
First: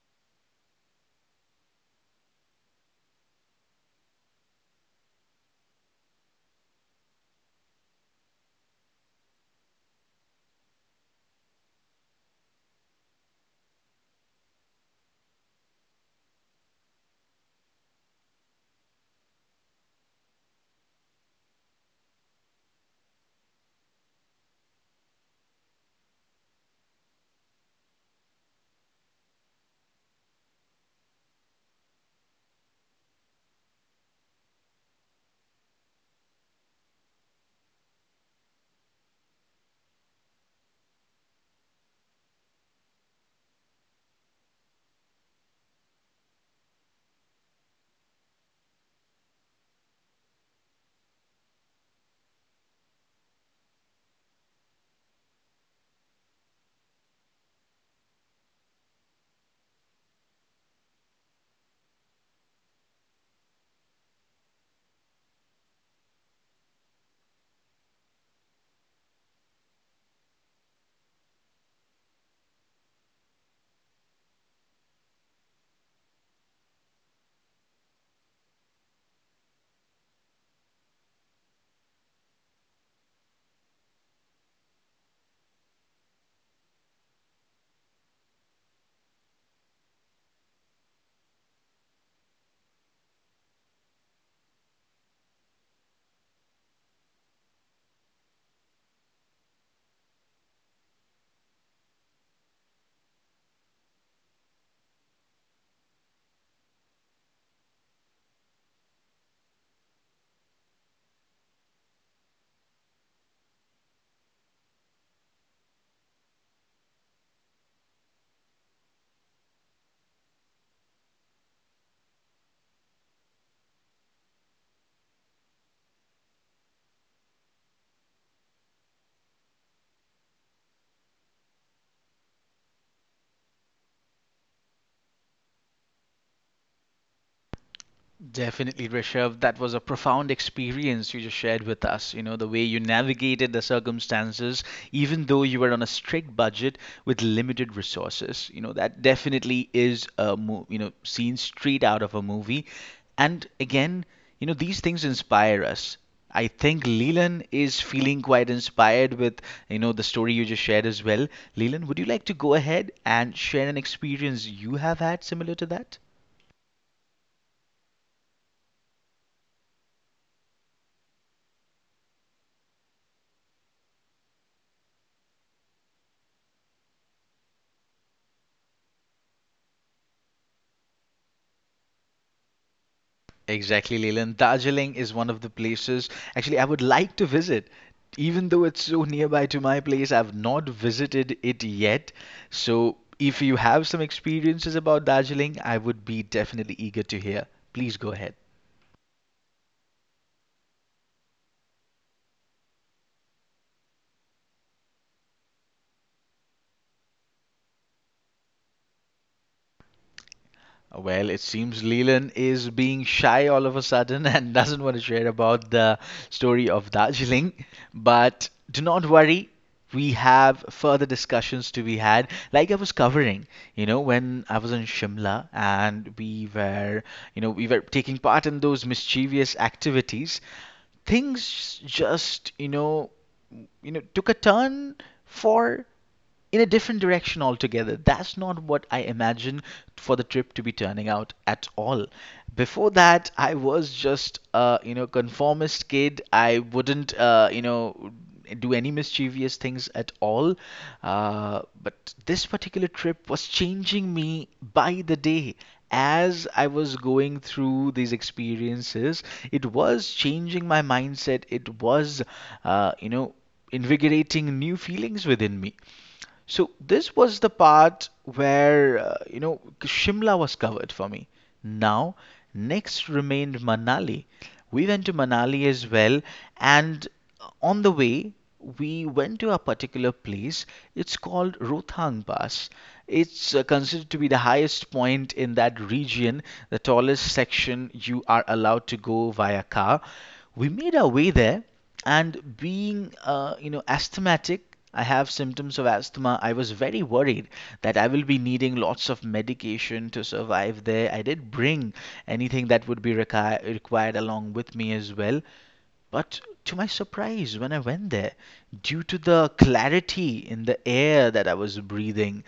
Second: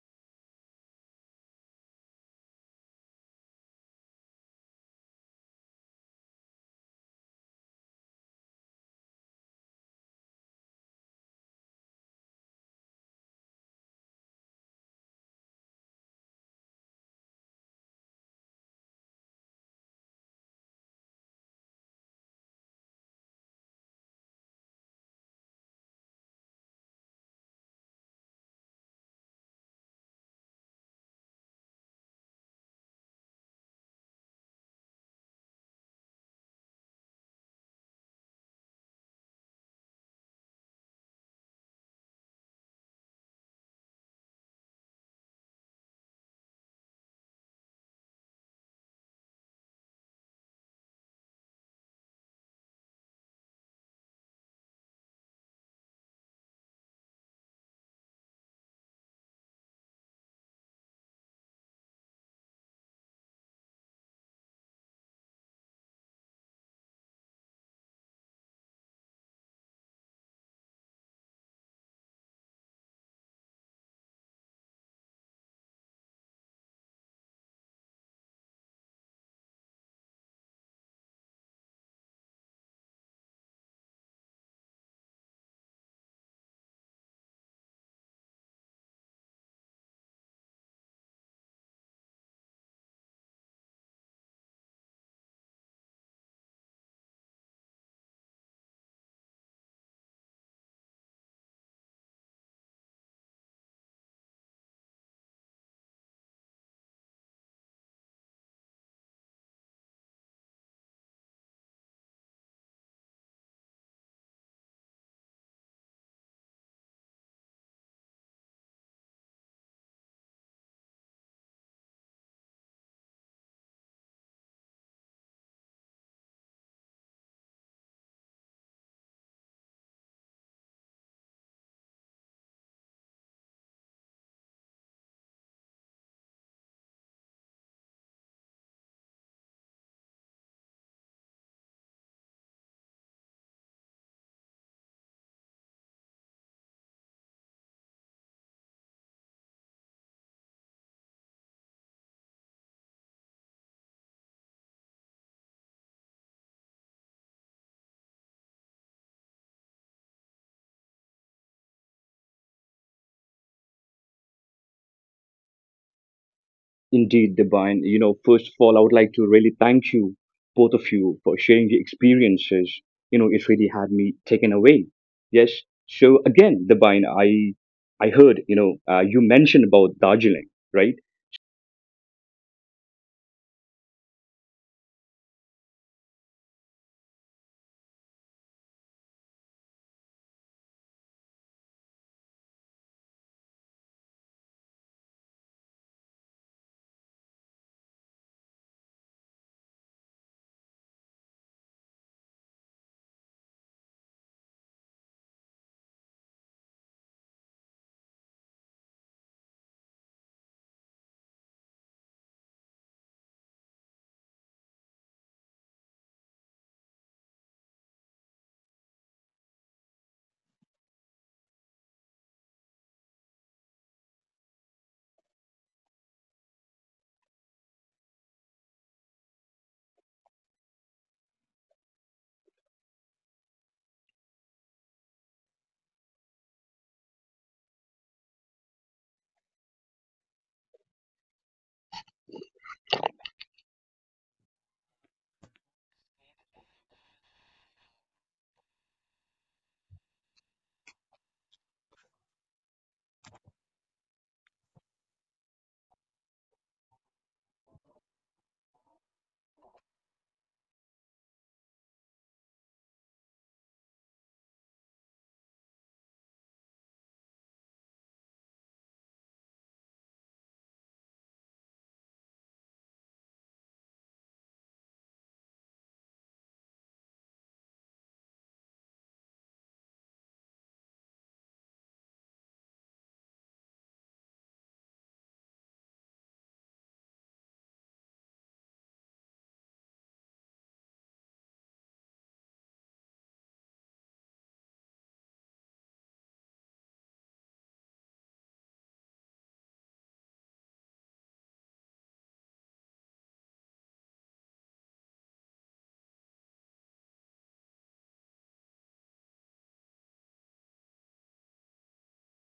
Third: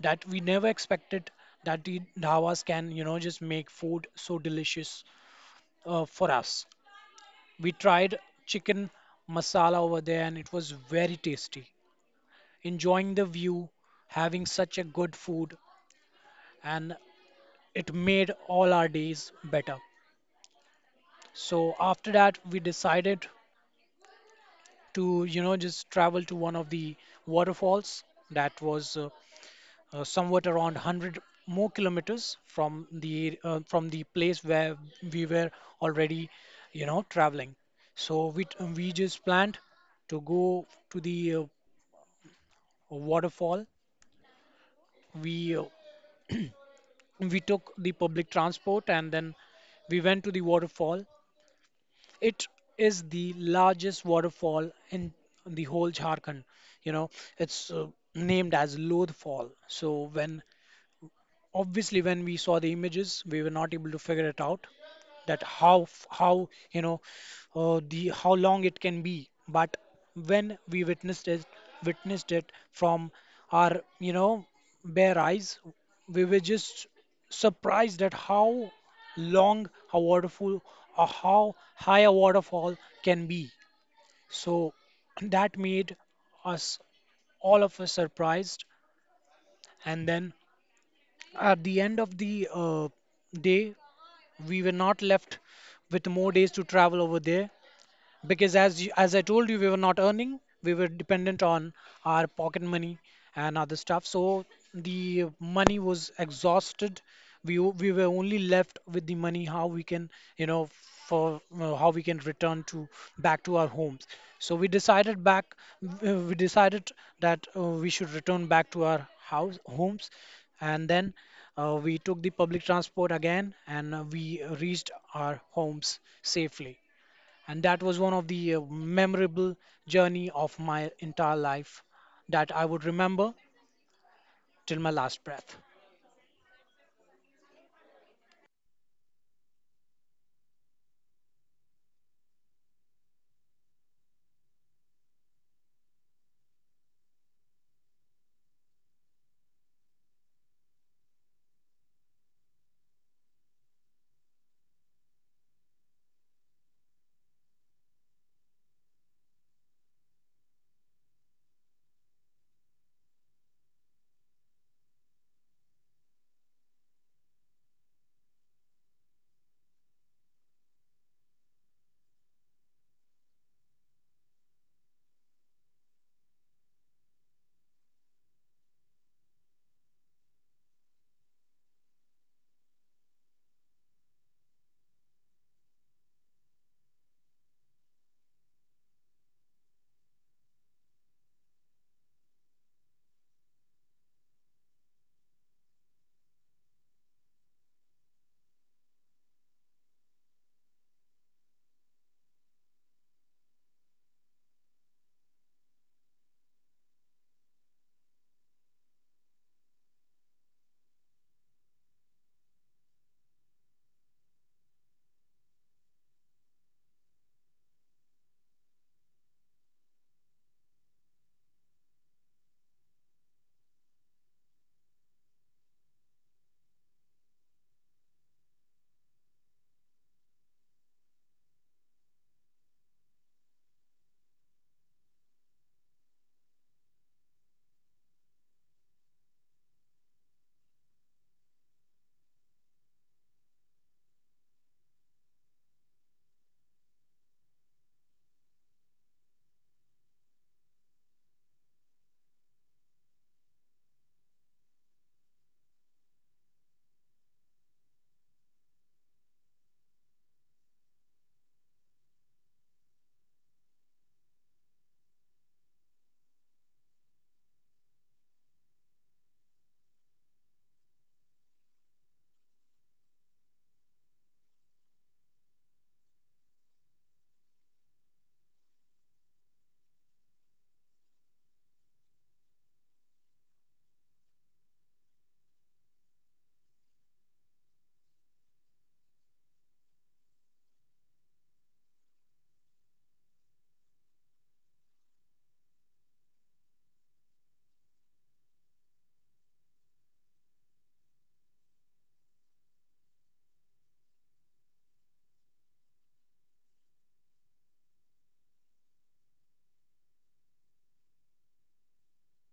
that we never expected that the dhabas can, you know, just make food so delicious for us. We tried chicken masala over there and it was very tasty. Enjoying the view, having such a good food, and it made all our days better. So after that, we decided to, you know, just travel to one of the waterfalls that was somewhat around 100 kilometers more kilometers from the place where we were already, you know, traveling. So we just planned to go to the waterfall. We we took the public transport and then we went to the waterfall. It is the largest waterfall in the whole Jharkhand. You know, it's named as Lodh Fall. So when, obviously, when we saw the images, we were not able to figure it out that how f- how you know the how long it can be. But when we witnessed it from our, you know, bare eyes, we were just surprised at how long a waterfall or how high a waterfall can be. So that made us all of us surprised. And then at the end of the day, we were not left with more days to travel over there because, as you, as I told you, we were not earning. We were dependent on our pocket money and other stuff. So the money was exhausted. We were only left with the money how we can, you know, for how we can return to back to our homes. So we decided that we should return back to our house homes, and then we took the public transport again and we reached our homes safely. And that was one of the memorable journey of my entire life that I would remember till my last breath.
Definitely, Rishabh. That was a profound experience you just shared with us. You know, the way you navigated the circumstances, even though you were on a strict budget with limited resources. You know, that definitely is a you know scene straight out of a movie. And again, you know, these things inspire us. I think Leland is feeling quite inspired with, you know, the story you just shared as well. Leland, would you like to go ahead and share an experience you have had similar to that?
indeed, Divine. You know, first of all, I would like to really thank you, both of you, for sharing your experiences. You know, it really had me taken away. Yes. So again, Divine, I heard, you mentioned about Darjeeling, right?
Exactly, Leland. Darjeeling is one of the places actually I would like to visit. Even though it's so nearby to my place, I've not visited it yet. So if you have some experiences about Darjeeling, I would be definitely eager to hear. Please go ahead. Well, it seems Leland is being shy all of a sudden and doesn't want to share about the story of Darjeeling. But do not worry, we have further discussions to be had. Like I was covering, you know, when I was in Shimla and we were, we were taking part in those mischievous activities, things just, you know, took a turn for in a different direction altogether. That's not what I imagine for the trip to be turning out at all. Before that, I was just a you know conformist kid. I wouldn't you know do any mischievous things at all. But this particular trip was changing me by the day. As I was going through these experiences, it was changing my mindset. It was, you know, invigorating new feelings within me. So this was the part where you know Shimla was covered for me. Now, next remained Manali. We went to Manali as well, and on the way we went to a particular place. It's called Rothang Pass. It's considered to be the highest point in that region, the tallest section you are allowed to go via car. We made our way there, and being you know asthmatic. I have symptoms of asthma. I was very worried that I will be needing lots of medication to survive there. I did bring anything that would be required along with me as well. But to my surprise, when I went there, due to the clarity in the air that I was breathing,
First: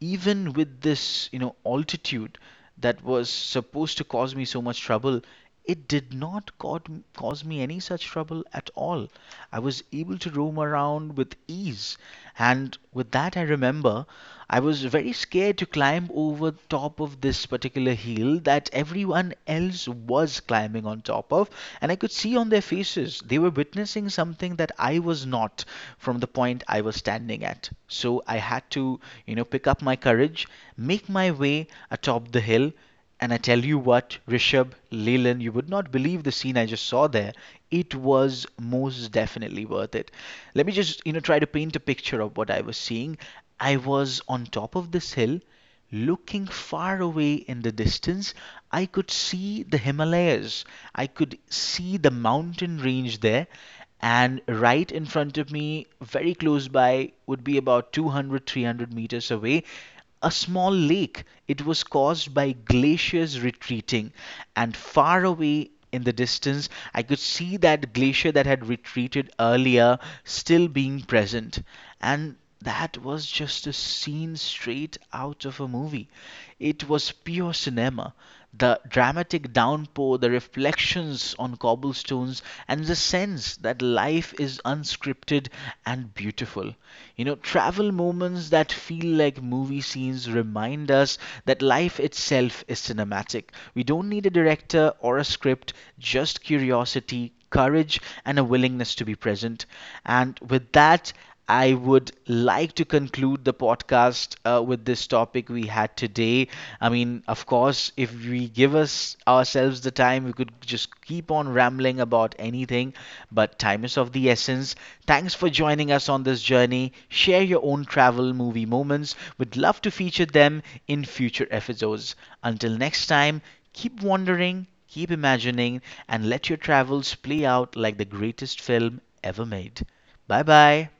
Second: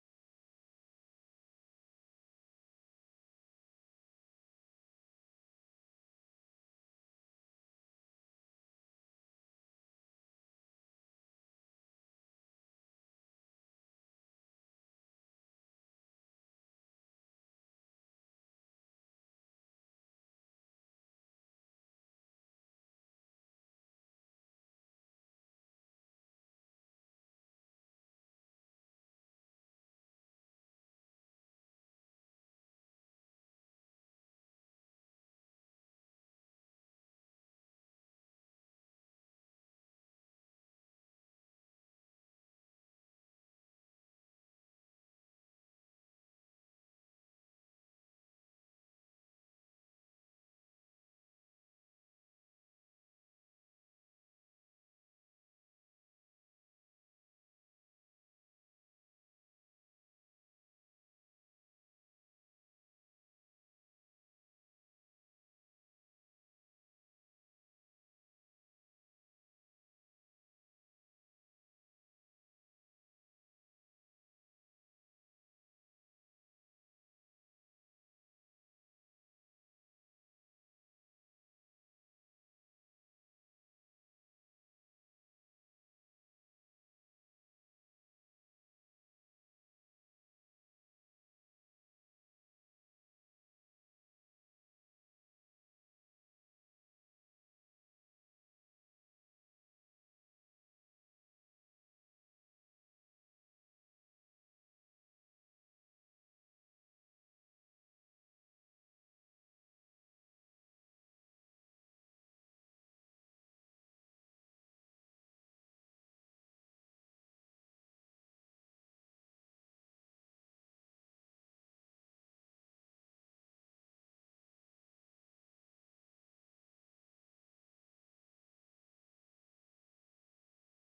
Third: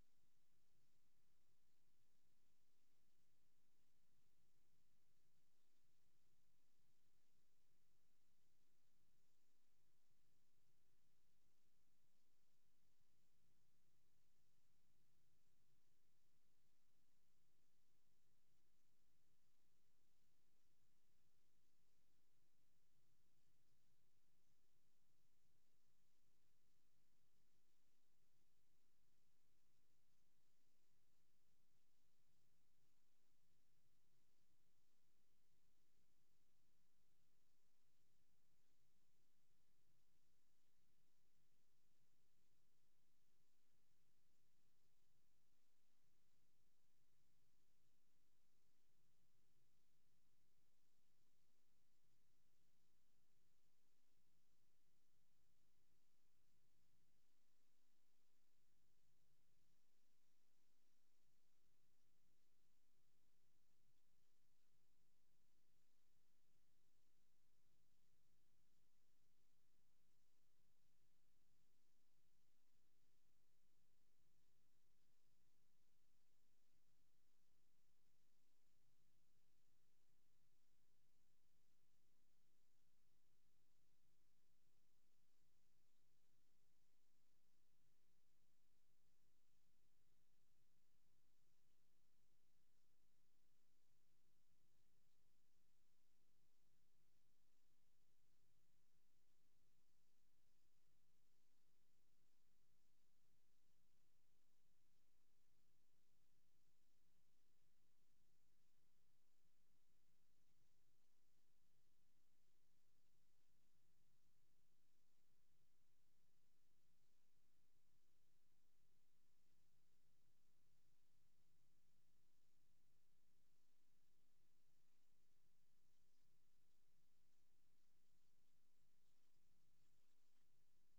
even with this, you know, altitude that was supposed to cause me so much trouble, it did not caught, cause me any such trouble at all. I was able to roam around with ease. And with that, I remember I was very scared to climb over top of this particular hill that everyone else was climbing on top of. And I could see on their faces, they were witnessing something that I was not from from the point I was standing at. So I had to, you know, pick up my courage, make my way atop the hill, and I tell you what, Rishabh, Leland, you would not believe the scene I just saw there. It was most definitely worth it. Let me just, you know, try to paint a picture of what I was seeing. I was on top of this hill. Looking far away in the distance, I could see the Himalayas. I could see the mountain range there, and right in front of me, very close by, would be about 200 300 meters away, a small lake. It was caused by glaciers retreating, and far away in the distance, I could see that glacier that had retreated earlier still being present. And that was just a scene straight out of a movie. It was pure cinema. The dramatic downpour, the reflections on cobblestones, and the sense that life is unscripted and beautiful. You know, travel moments that feel like movie scenes remind us that life itself is cinematic. We don't need a director or a script, just curiosity, courage, and a willingness to be present. And with that, I would like to conclude the podcast with this topic we had today. I mean, of course, if we give us ourselves the time, we could just keep on rambling about anything, but time is of the essence. Thanks for joining us on this journey. Share your own travel movie moments. We'd love to feature them in future episodes. Until next time, keep wondering, keep imagining, and let your travels play out like the greatest film ever made. Bye bye.